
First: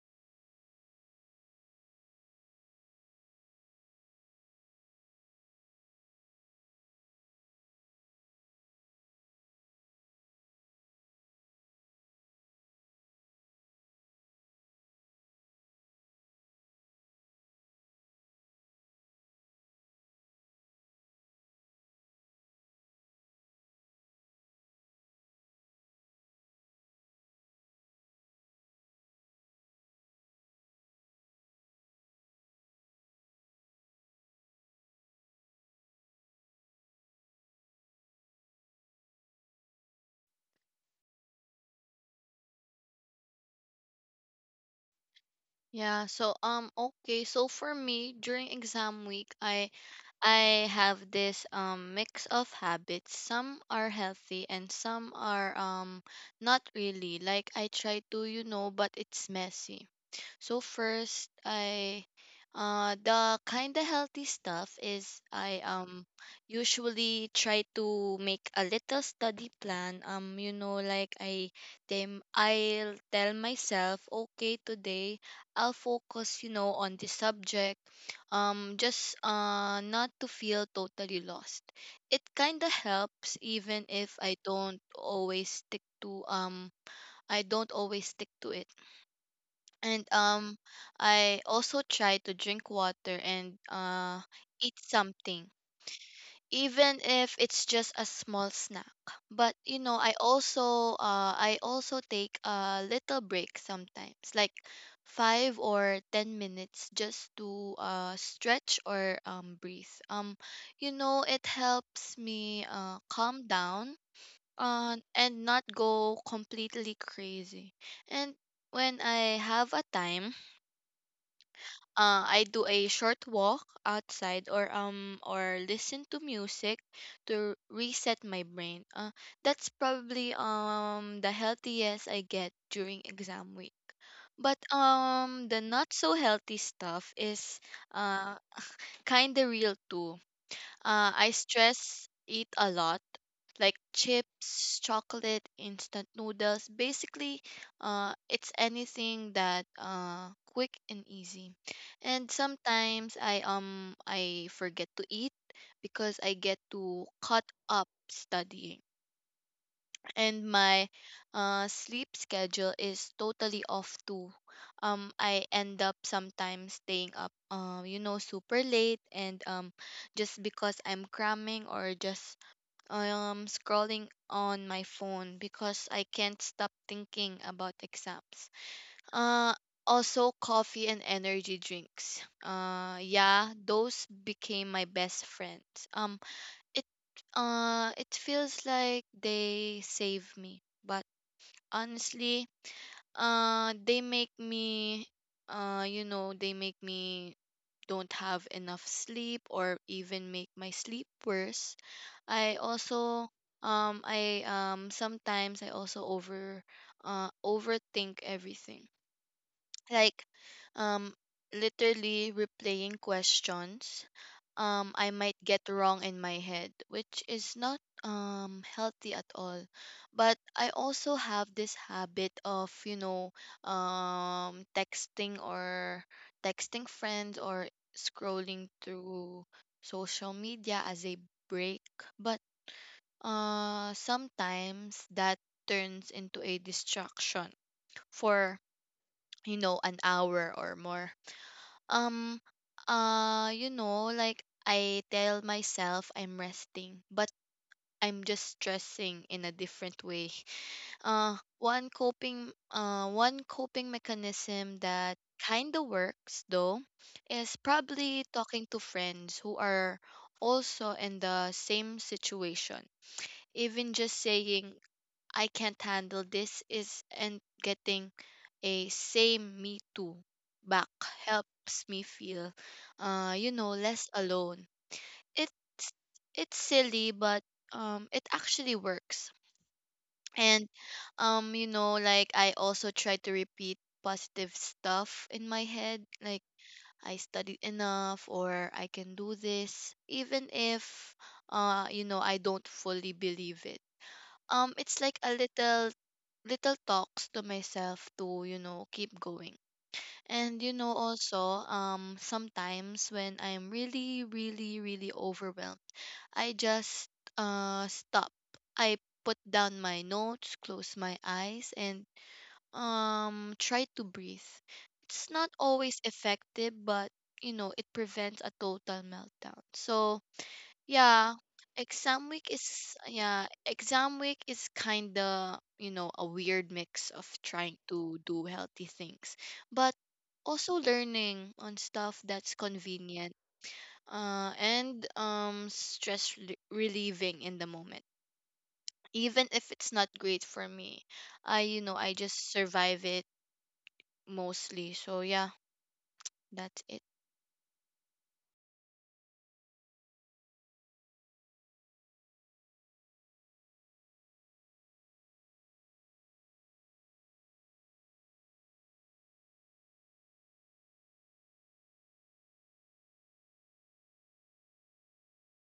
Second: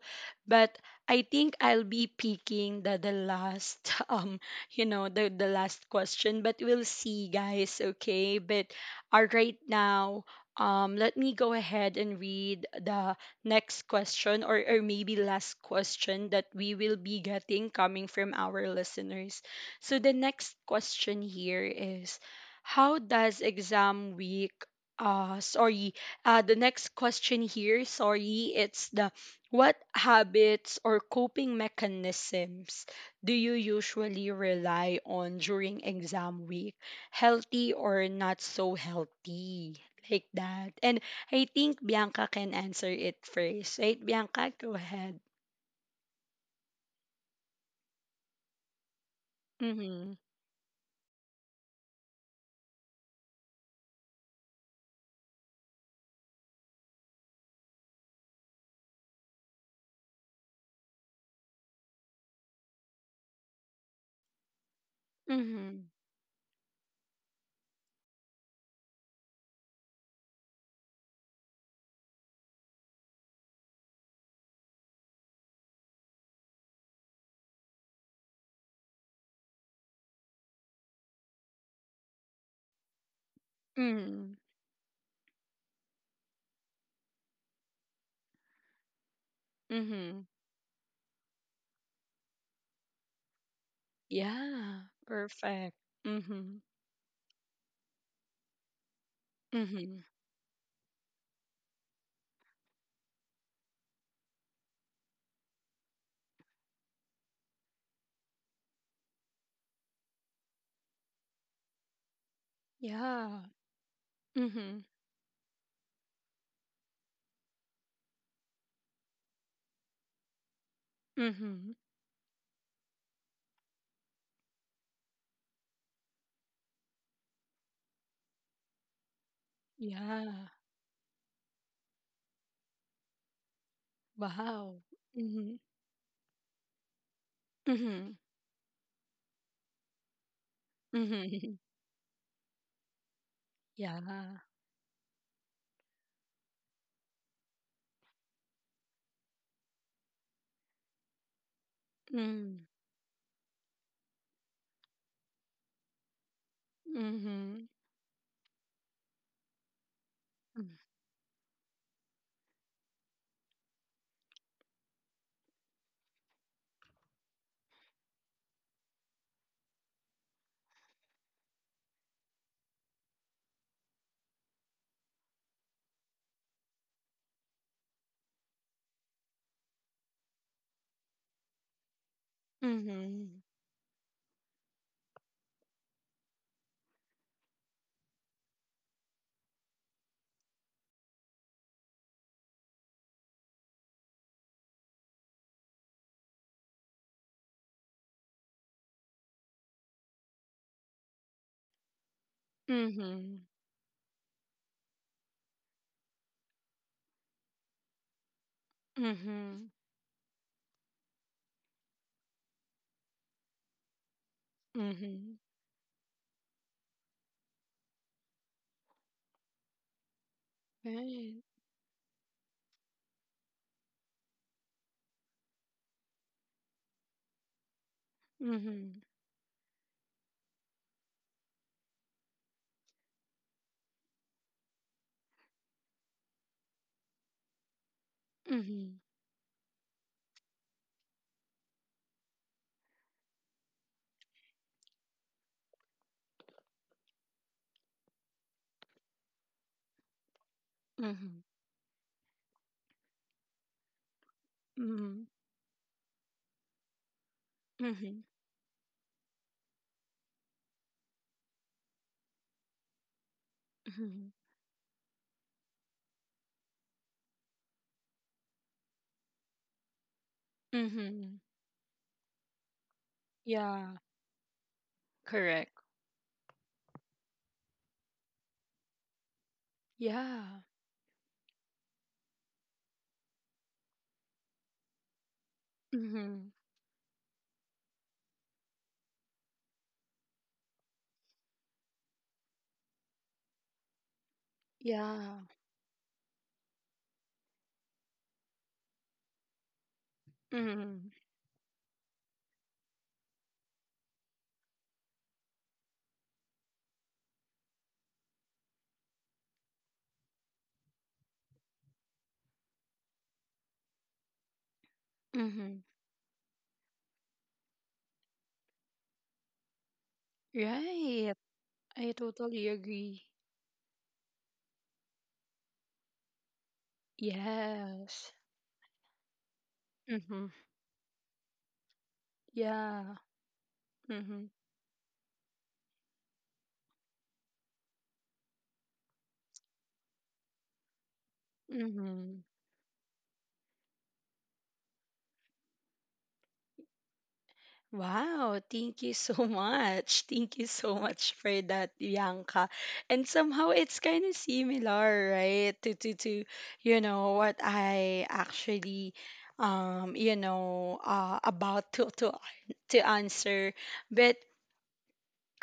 A: but I think I'll be picking the <laughs> you know, the last question, but we'll see, guys, okay? But right now, let me go ahead and read the next question or maybe last question that we will be getting coming from our listeners. So the next question here is, how does exam week sorry, the next question here, sorry, it's the, what habits or coping mechanisms do you usually rely on during exam week, healthy or not so healthy, like that. And I think Bianca can answer it first, right, Bianca, go ahead.
B: Yeah, so okay, so for me during exam week, I
A: Mhm.
B: I have this mix of habits. Some are healthy, and some are not really. Like, I try to, you know, but it's messy. So first, I the kind of healthy stuff is, I
A: Mhm.
B: usually try to make a little study plan. Like, I'll tell myself, okay, today I'll focus, on the subject, just not to feel totally lost. It kind of helps, even if
A: Mhm.
B: I don't always stick to it. And
A: Mhm.
B: I also try to drink water and eat
A: Yeah,
B: something,
A: perfect. Mhm.
B: even if it's just a small snack. But you know,
A: Mhm.
B: I also I also take a little break sometimes, like 5 or 10 minutes, just to stretch or breathe. You know, it helps me
A: Yeah.
B: calm down,
A: Mhm.
B: and not go completely crazy. And when I have a time,
A: Mhm.
B: I do a short walk outside or or listen to music to reset my brain. That's
A: Yeah.
B: probably the healthiest I get during exam week. But
A: Wow. Mhm.
B: the not so healthy stuff is
A: Mhm.
B: uh kind of real too. I
A: Mhm. <laughs>
B: stress eat a lot, like
A: Yeah.
B: chips, chocolate, instant noodles. Basically, it's anything that quick and easy. And
A: Mm.
B: sometimes I forget to eat because I get too caught
A: Mhm.
B: up studying. And
A: Mm.
B: my sleep schedule is totally off too. I end up sometimes staying up, super late, and just because I'm cramming, or just scrolling on my phone because I can't stop thinking about exams. Uh, Also coffee and energy drinks.
A: Mhm.
B: Yeah, those became my best friends. It it feels like they save me, but honestly, they make me they make me don't have enough sleep or even make my sleep worse. I also
A: Mhm.
B: I sometimes I also overthink everything,
A: Mhm.
B: like um literally replaying questions I might
A: Mhm.
B: get wrong in my head, which is not healthy at all. But I also
A: Right.
B: have this habit of, you know, um texting or texting friends or scrolling
A: Mhm.
B: through social media as a break. But sometimes that turns into a distraction for
A: Mhm.
B: you know an hour or more. um you know, like I tell myself I'm resting but I'm just stressing in a different way. <laughs>
A: Mhm.
B: One coping mechanism that
A: Mhm.
B: kind of works though is
A: Mhm.
B: probably talking to friends who are also in the same situation. Even just
A: Mhm.
B: saying "I can't handle this" is and getting a "same, me too" back
A: Mhm.
B: helps me feel, you know,
A: Yeah.
B: less alone. It's
A: Correct.
B: it's silly but it actually works.
A: Yeah.
B: And you know, like I also try to repeat positive stuff in my head, like
A: Mhm.
B: "I studied enough" or "I can do this", even if, you know, I don't fully believe it. It's like a
A: Yeah.
B: little talks to myself to, you know, keep going. And you know,
A: Mhm.
B: also sometimes when I'm really, really, really overwhelmed, I just stop I Put down my notes, close my eyes, and try to breathe. It's not
A: Mhm.
B: always effective, but you know, it prevents a total meltdown. So yeah,
A: Right. I
B: exam week
A: totally
B: is
A: agree.
B: yeah, exam week is kind of, you know, a weird mix of trying to
A: Yes.
B: do healthy things, but
A: Mm-hmm.
B: also learning on stuff that's
A: Yeah.
B: convenient,
A: Mm-hmm.
B: and stress relieving in the moment. Even if it's not great for me, I
A: Mm-hmm.
B: just survive it mostly. So yeah, that's it.
A: Wow, thank you so <laughs> much. Thank you so much for that, Bianca. And somehow it's kind of similar, right? What I actually, about to answer. But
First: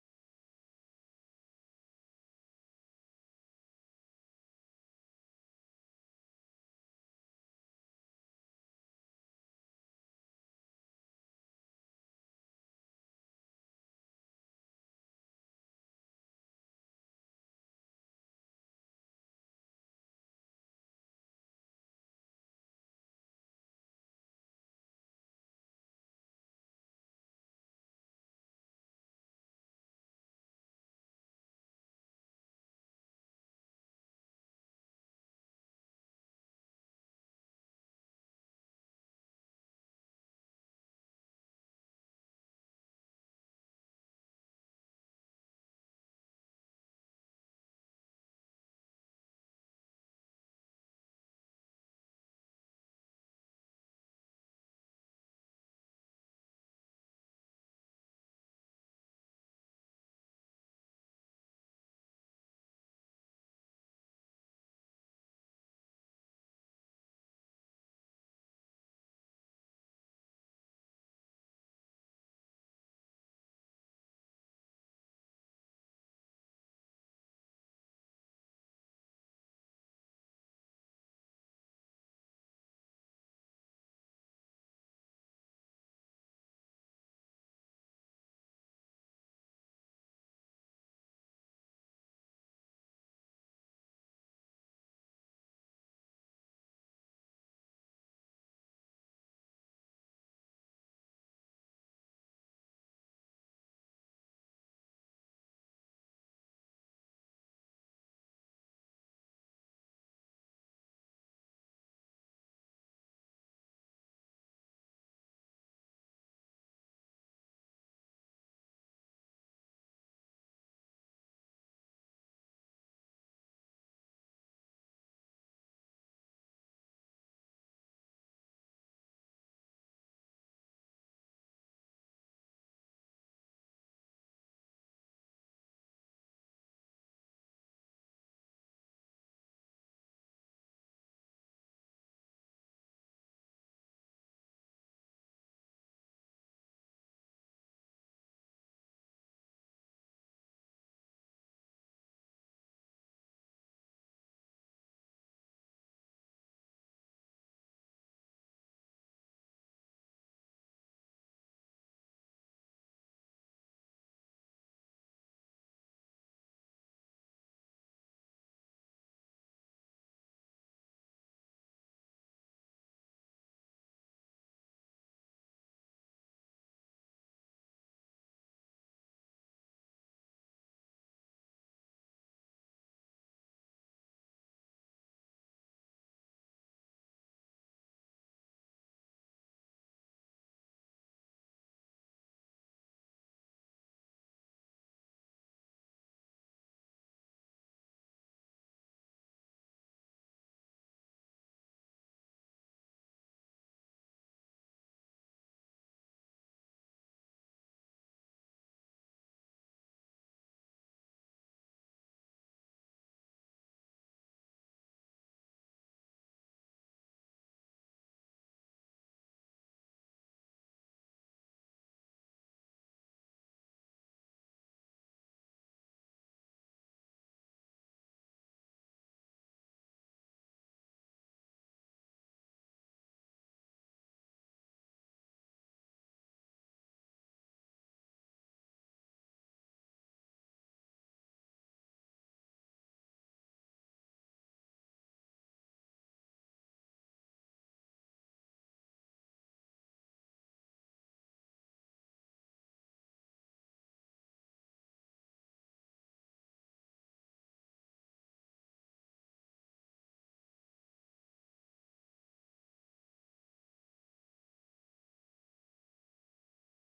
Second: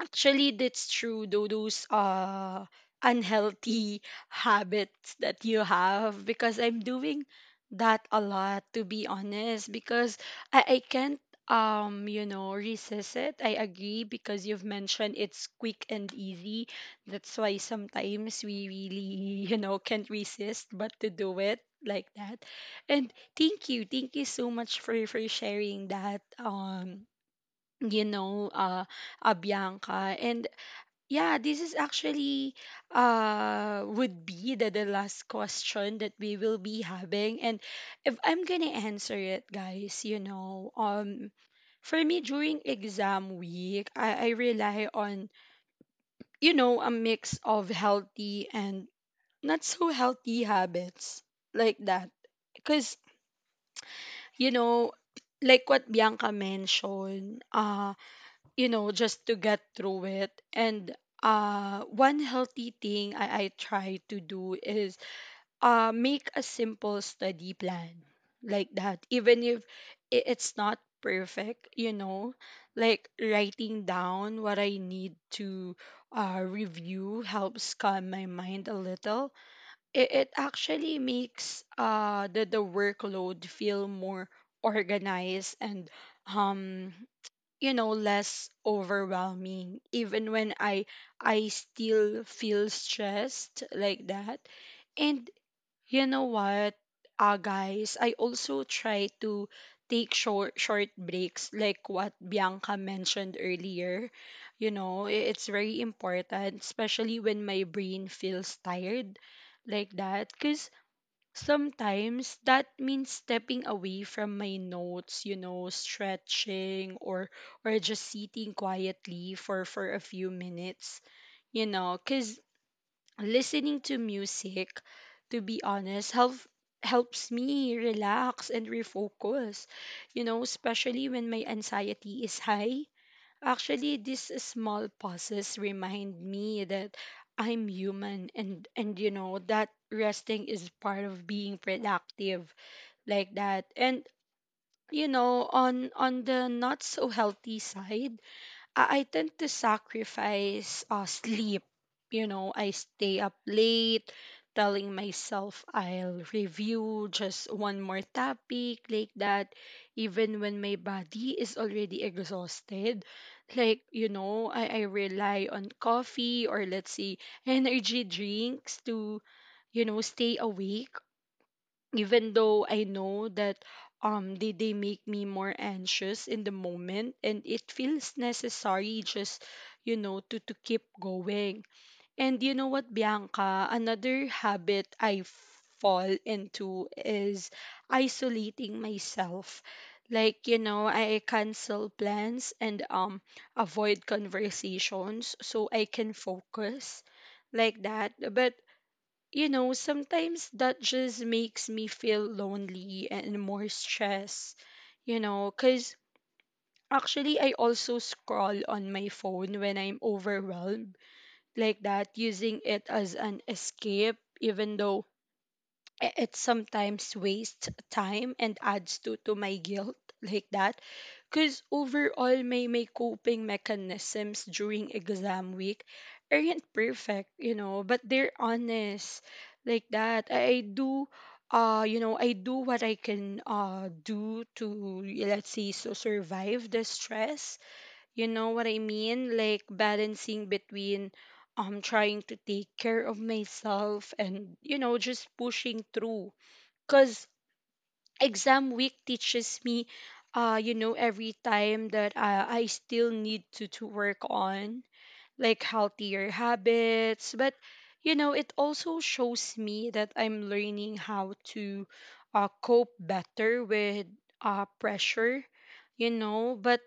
A: actually, that's true. Though those unhealthy <laughs> habits that you have, because I'm doing that a lot, to be honest, because I can't resist it. I agree because you've mentioned it's quick and easy. That's why sometimes we really <laughs> can't resist but to do it, like that. And thank you so much for sharing that. You know, uh, Bianca. And yeah, this is actually would be the last question that we will be having. And if I'm gonna answer it, guys, for me during exam week, I rely on, a mix of healthy and not so healthy habits, like that. Because, you know, like what Bianca mentioned, just to get through it. And one healthy thing I try to do is make a simple study plan, like that, even if it's not perfect, like writing down what I need to review helps calm my mind a little. It actually makes the workload feel more organized and um less overwhelming, even when I still feel stressed, like that. And you know what, guys, I also try to take short breaks, like what Bianca mentioned earlier. It's very important, especially when my brain feels tired, like that, cause. Sometimes that means stepping away from my notes, stretching or just sitting quietly for a few minutes, cuz listening to music, to be honest, helps me relax and refocus. Especially when my anxiety is high. Actually, these small pauses remind me that I'm human, and that resting is part of being productive, like that. And you know, on the not so healthy side, I tend to sacrifice sleep. You know, I stay up late telling myself I'll review just one more topic, like that, even when my body is already exhausted. Like, you know, I rely on coffee or let's say energy drinks to, you know, stay awake even though I know that they make me more anxious in the moment, and it feels necessary just to keep going. And you know what, Bianca, another habit I fall into is isolating myself. Like, you know, I cancel plans and avoid conversations so I can focus, like that. But you know, sometimes that just makes me feel lonely and more stressed, you know, because actually I also scroll on my phone when I'm overwhelmed, like that, using it as an escape, even though it sometimes wastes time and adds to my guilt, like that, because overall my coping mechanisms during exam week aren't perfect, you know, but they're honest, like that. I do you know, I do what I can do to, let's say, survive the stress, you know what I mean? Like balancing between trying to take care of myself and, you know, just pushing through. Cause exam week teaches me, you know, every time that I still need to work on like healthier habits, but you know it also shows me that I'm learning how to cope better with pressure, you know. But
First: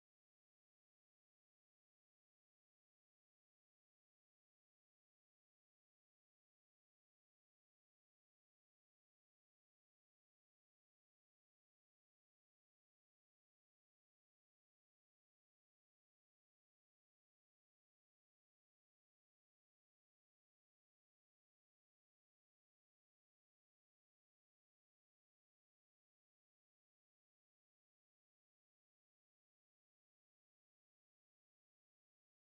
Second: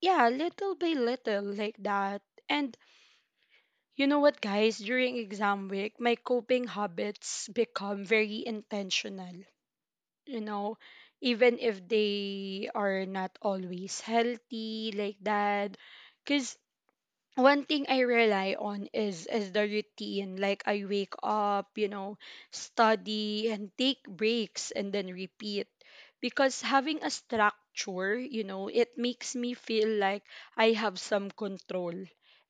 A: yeah, little by little, like that. And you know what, guys, during exam week my coping habits become very intentional, you know, even if they are not always healthy, like that, because one thing I rely on is the routine. Like I wake up, you know, study and take breaks and then repeat. Because having a structure, you know, it makes me feel like I have some control.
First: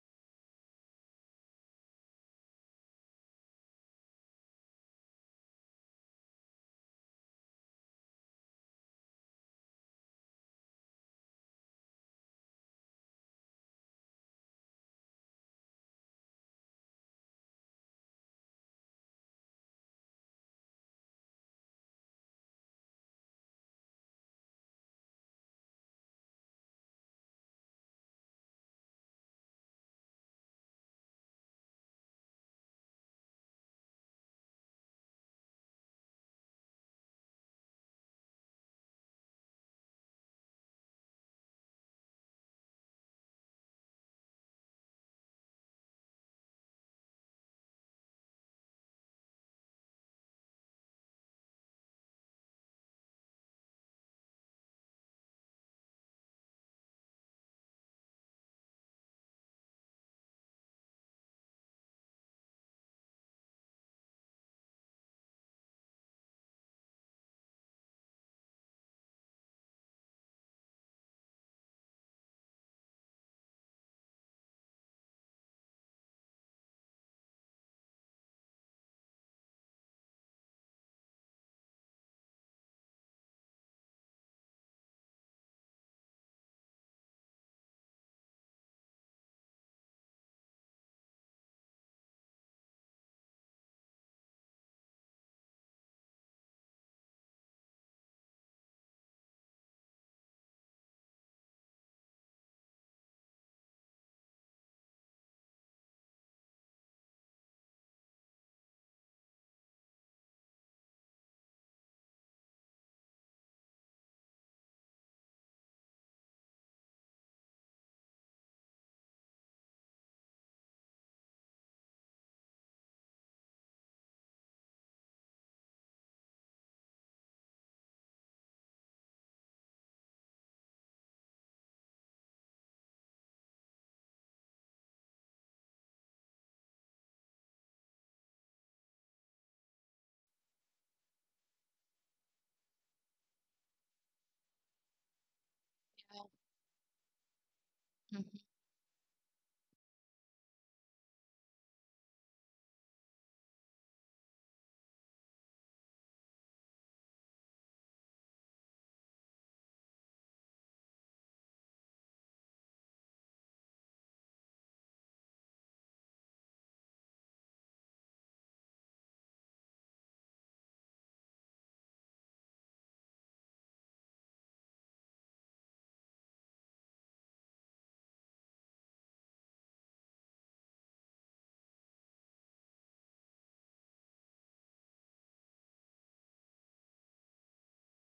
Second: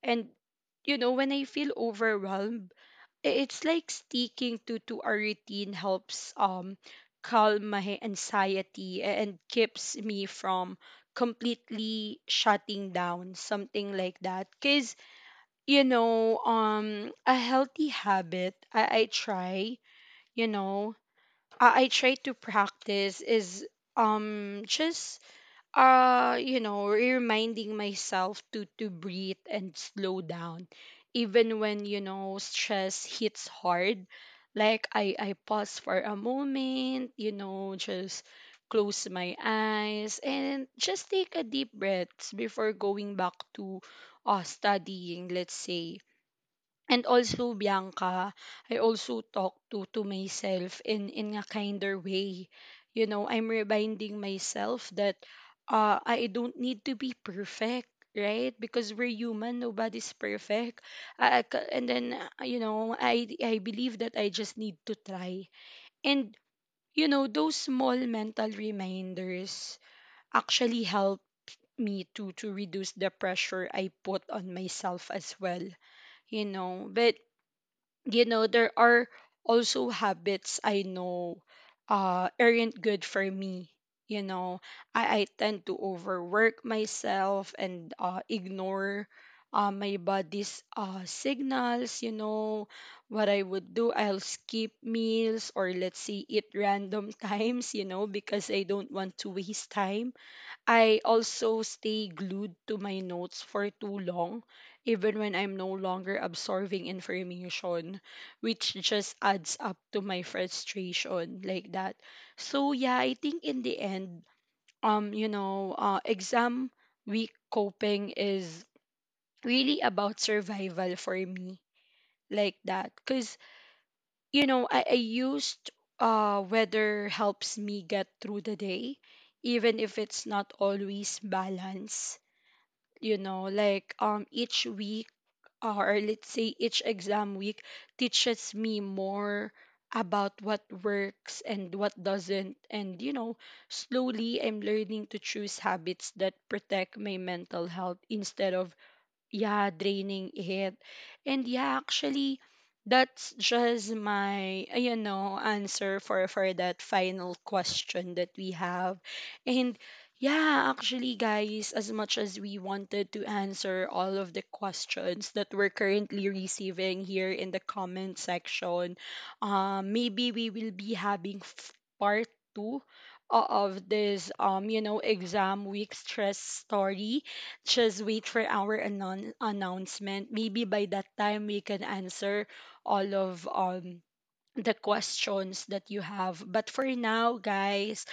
A: And you know, when I feel overwhelmed, it's like sticking to a routine helps calm my anxiety and keeps me from completely shutting down, something like that. Cause you know, a healthy habit I try, you know, I try to practice is just you know, reminding myself to breathe and slow down even when, you know, stress hits hard. Like I pause for a moment, you know, just close my eyes and just take a deep breath before going back to studying, let's say. And also, Bianca, I also talk to myself in a kinder way. You know, I'm reminding myself that I don't need to be perfect, right? Because we're human, nobody's perfect. I ca- and then you know, I believe that I just need to try. And you know, those small mental reminders actually help me to reduce the pressure I put on myself as well, you know. But you know, there are also habits I know aren't good for me, you know. I tend to overwork myself and ignore my body's signals, you know. What I would do, I'll skip meals or let's say eat random <laughs> times, you know, because I don't want to waste time. I also stay glued to my notes for too long, even when I'm no longer absorbing information, which just adds up to my frustration, like that. So yeah, I think in the end, you know, exam week coping is really about survival for me, like that. Cause you know, I used weather helps me get through the day, even if it's not always balanced, you know. Like each week, or let's say each exam week, teaches me more about what works and what doesn't. And you know, slowly I'm learning to choose habits that protect my mental health
B: Mhm.
A: instead of yeah draining it. And yeah, actually that's just my you know, answer for that final question that we have. And yeah, actually, guys, as much as we wanted to answer all of the questions that we're currently receiving here in the comment section, maybe we will be having part 2 of this you know, exam week stress story. Just wait for our announcement. Maybe by that time we can answer all of the questions that you have. But for now, guys,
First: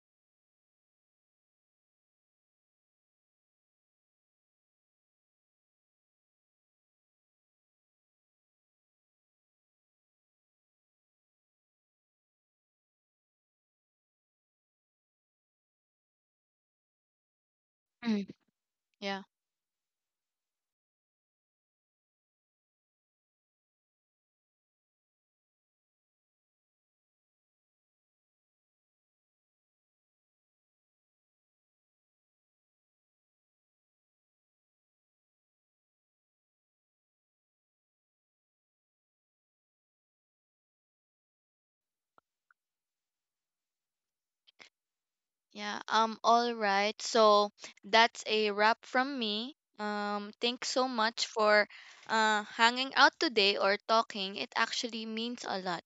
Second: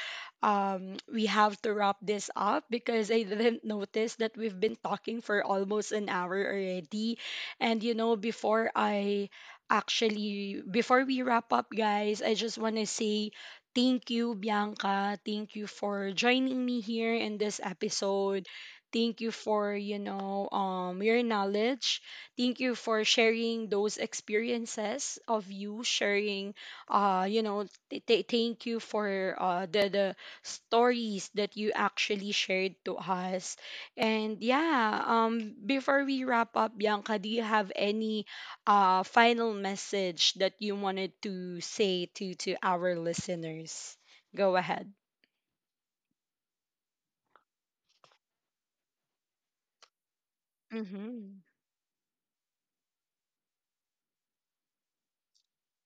A: we have to wrap this up because I didn't notice that we've been talking for almost an hour already. And you know, before I actually, before we wrap up, guys, I just want to say thank you, Bianca. Thank you for joining me here in this
B: Mm.
A: episode. Thank
B: Yeah.
A: you for, you know, your knowledge. Thank you for sharing those experiences of you sharing. You know, thank you for the stories that you actually shared to us. And yeah, before we wrap up, Bianca, do you have any final message that you wanted to say to our listeners? Go ahead.
B: Yeah, all right. So that's a wrap from me. Thanks so much
A: Mm-hmm.
B: for hanging out today or talking. It actually means a lot.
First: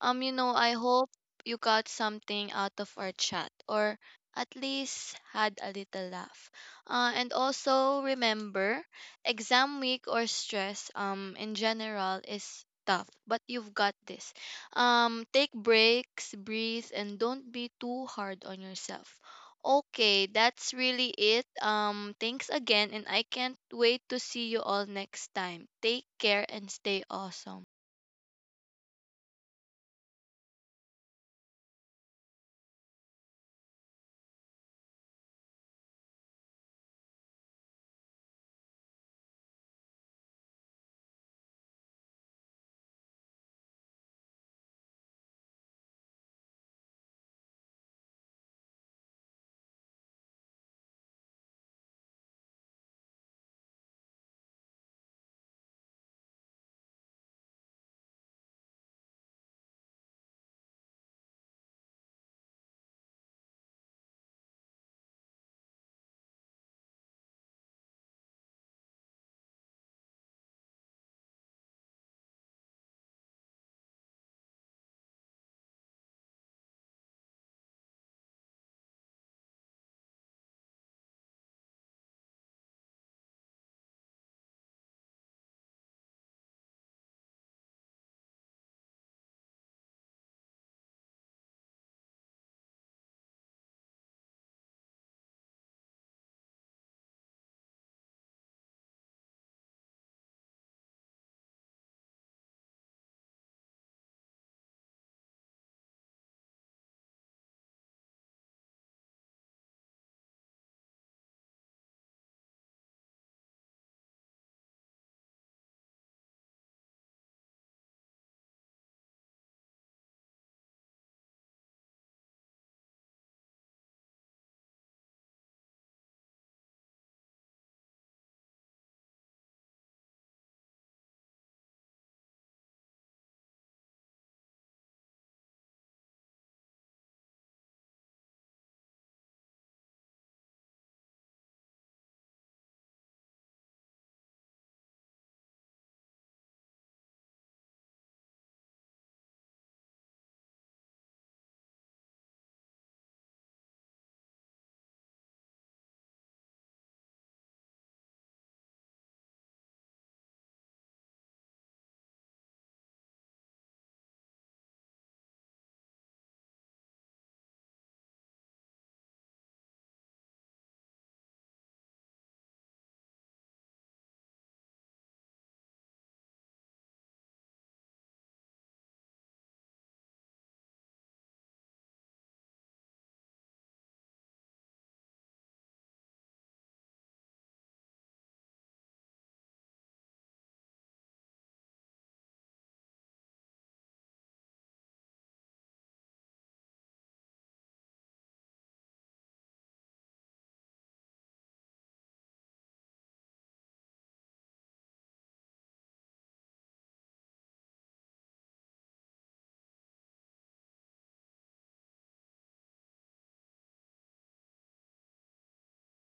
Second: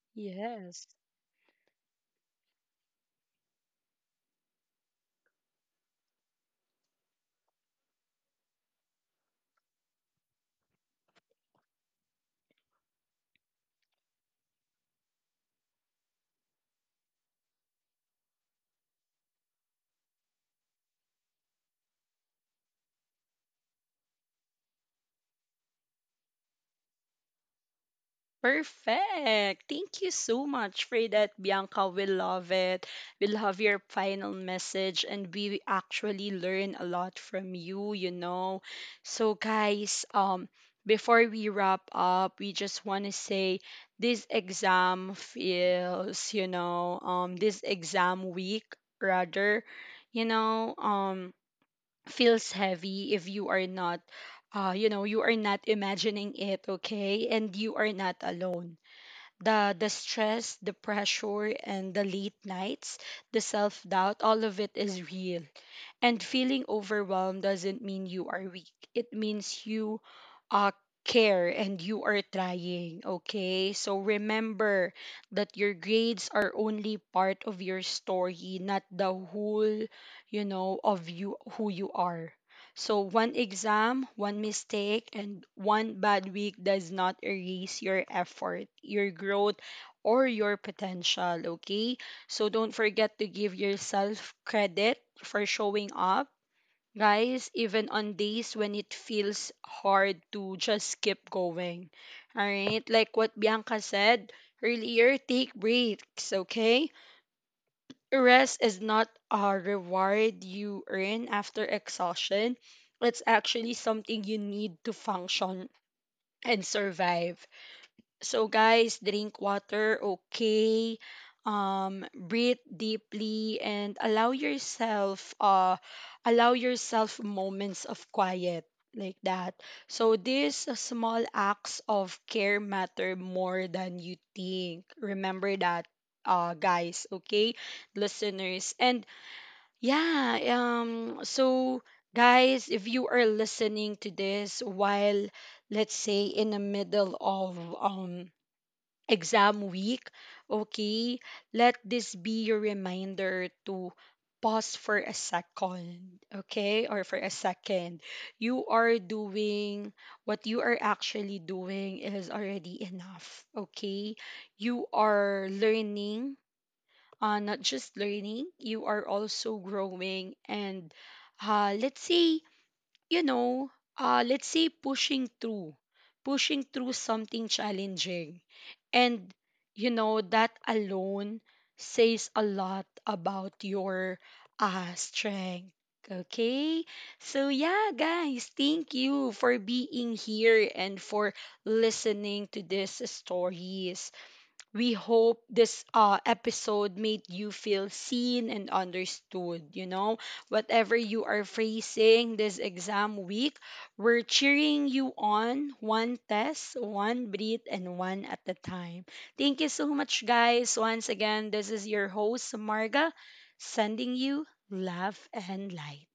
B: You know, I
A: Yes.
B: hope you got something out of our chat, or at least had a little laugh. And also, remember, exam week or stress, in general, is tough, but you've got this. Take breaks, breathe, and don't be too hard on yourself. Okay, that's really it. Thanks again, and I can't wait to see you all next time. Take care and stay awesome.
A: Perfect. Thank you so much for that, Bianca. We love it. We love your final message, and we actually learn a lot from you, you know. So, guys, before we wrap up, we just want to say this exam week rather, you know, feels heavy. If you are not, you know, you are not imagining it, okay, and you are not alone. The stress, the pressure and the late nights, the self-doubt, all of it is real. And feeling overwhelmed doesn't mean you are weak. It means you uh, care and you are trying, okay? So remember that your grades are only part of your story, not the whole, you know, of you, who you are. So one exam, one mistake, and one bad week does not erase your effort, your growth, or your potential, okay? So don't forget to give yourself credit for showing up, guys, even on days when it feels hard to just keep going. All right? Like what Bianca said earlier, take breaks, okay? Rest is not a reward you earn after exhaustion, it's actually something you need to function and survive. So guys, drink water, okay? Breathe deeply and allow yourself moments of quiet, like that. So these small acts of care matter more than you think. Remember that, guys, okay? Listeners. And yeah, so guys, if you are listening to this while, let's say, in the middle of exam week, okay, let this be your reminder to pause for a second, okay, or for a second. You are doing what you are actually doing is already enough, okay? You are learning, not just learning, you are also growing and, let's say, you know, let's say pushing through something challenging. And, you know, that alone says a lot about your strength. Okay? So, yeah, guys, thank you for being here and for listening to this story. We hope this episode made you feel seen and understood. You know, whatever you are facing this exam week, we're cheering you on, one test, one breath, and one at a time. Thank you so much, guys. Once again, this is your host, Marga, sending you love and light.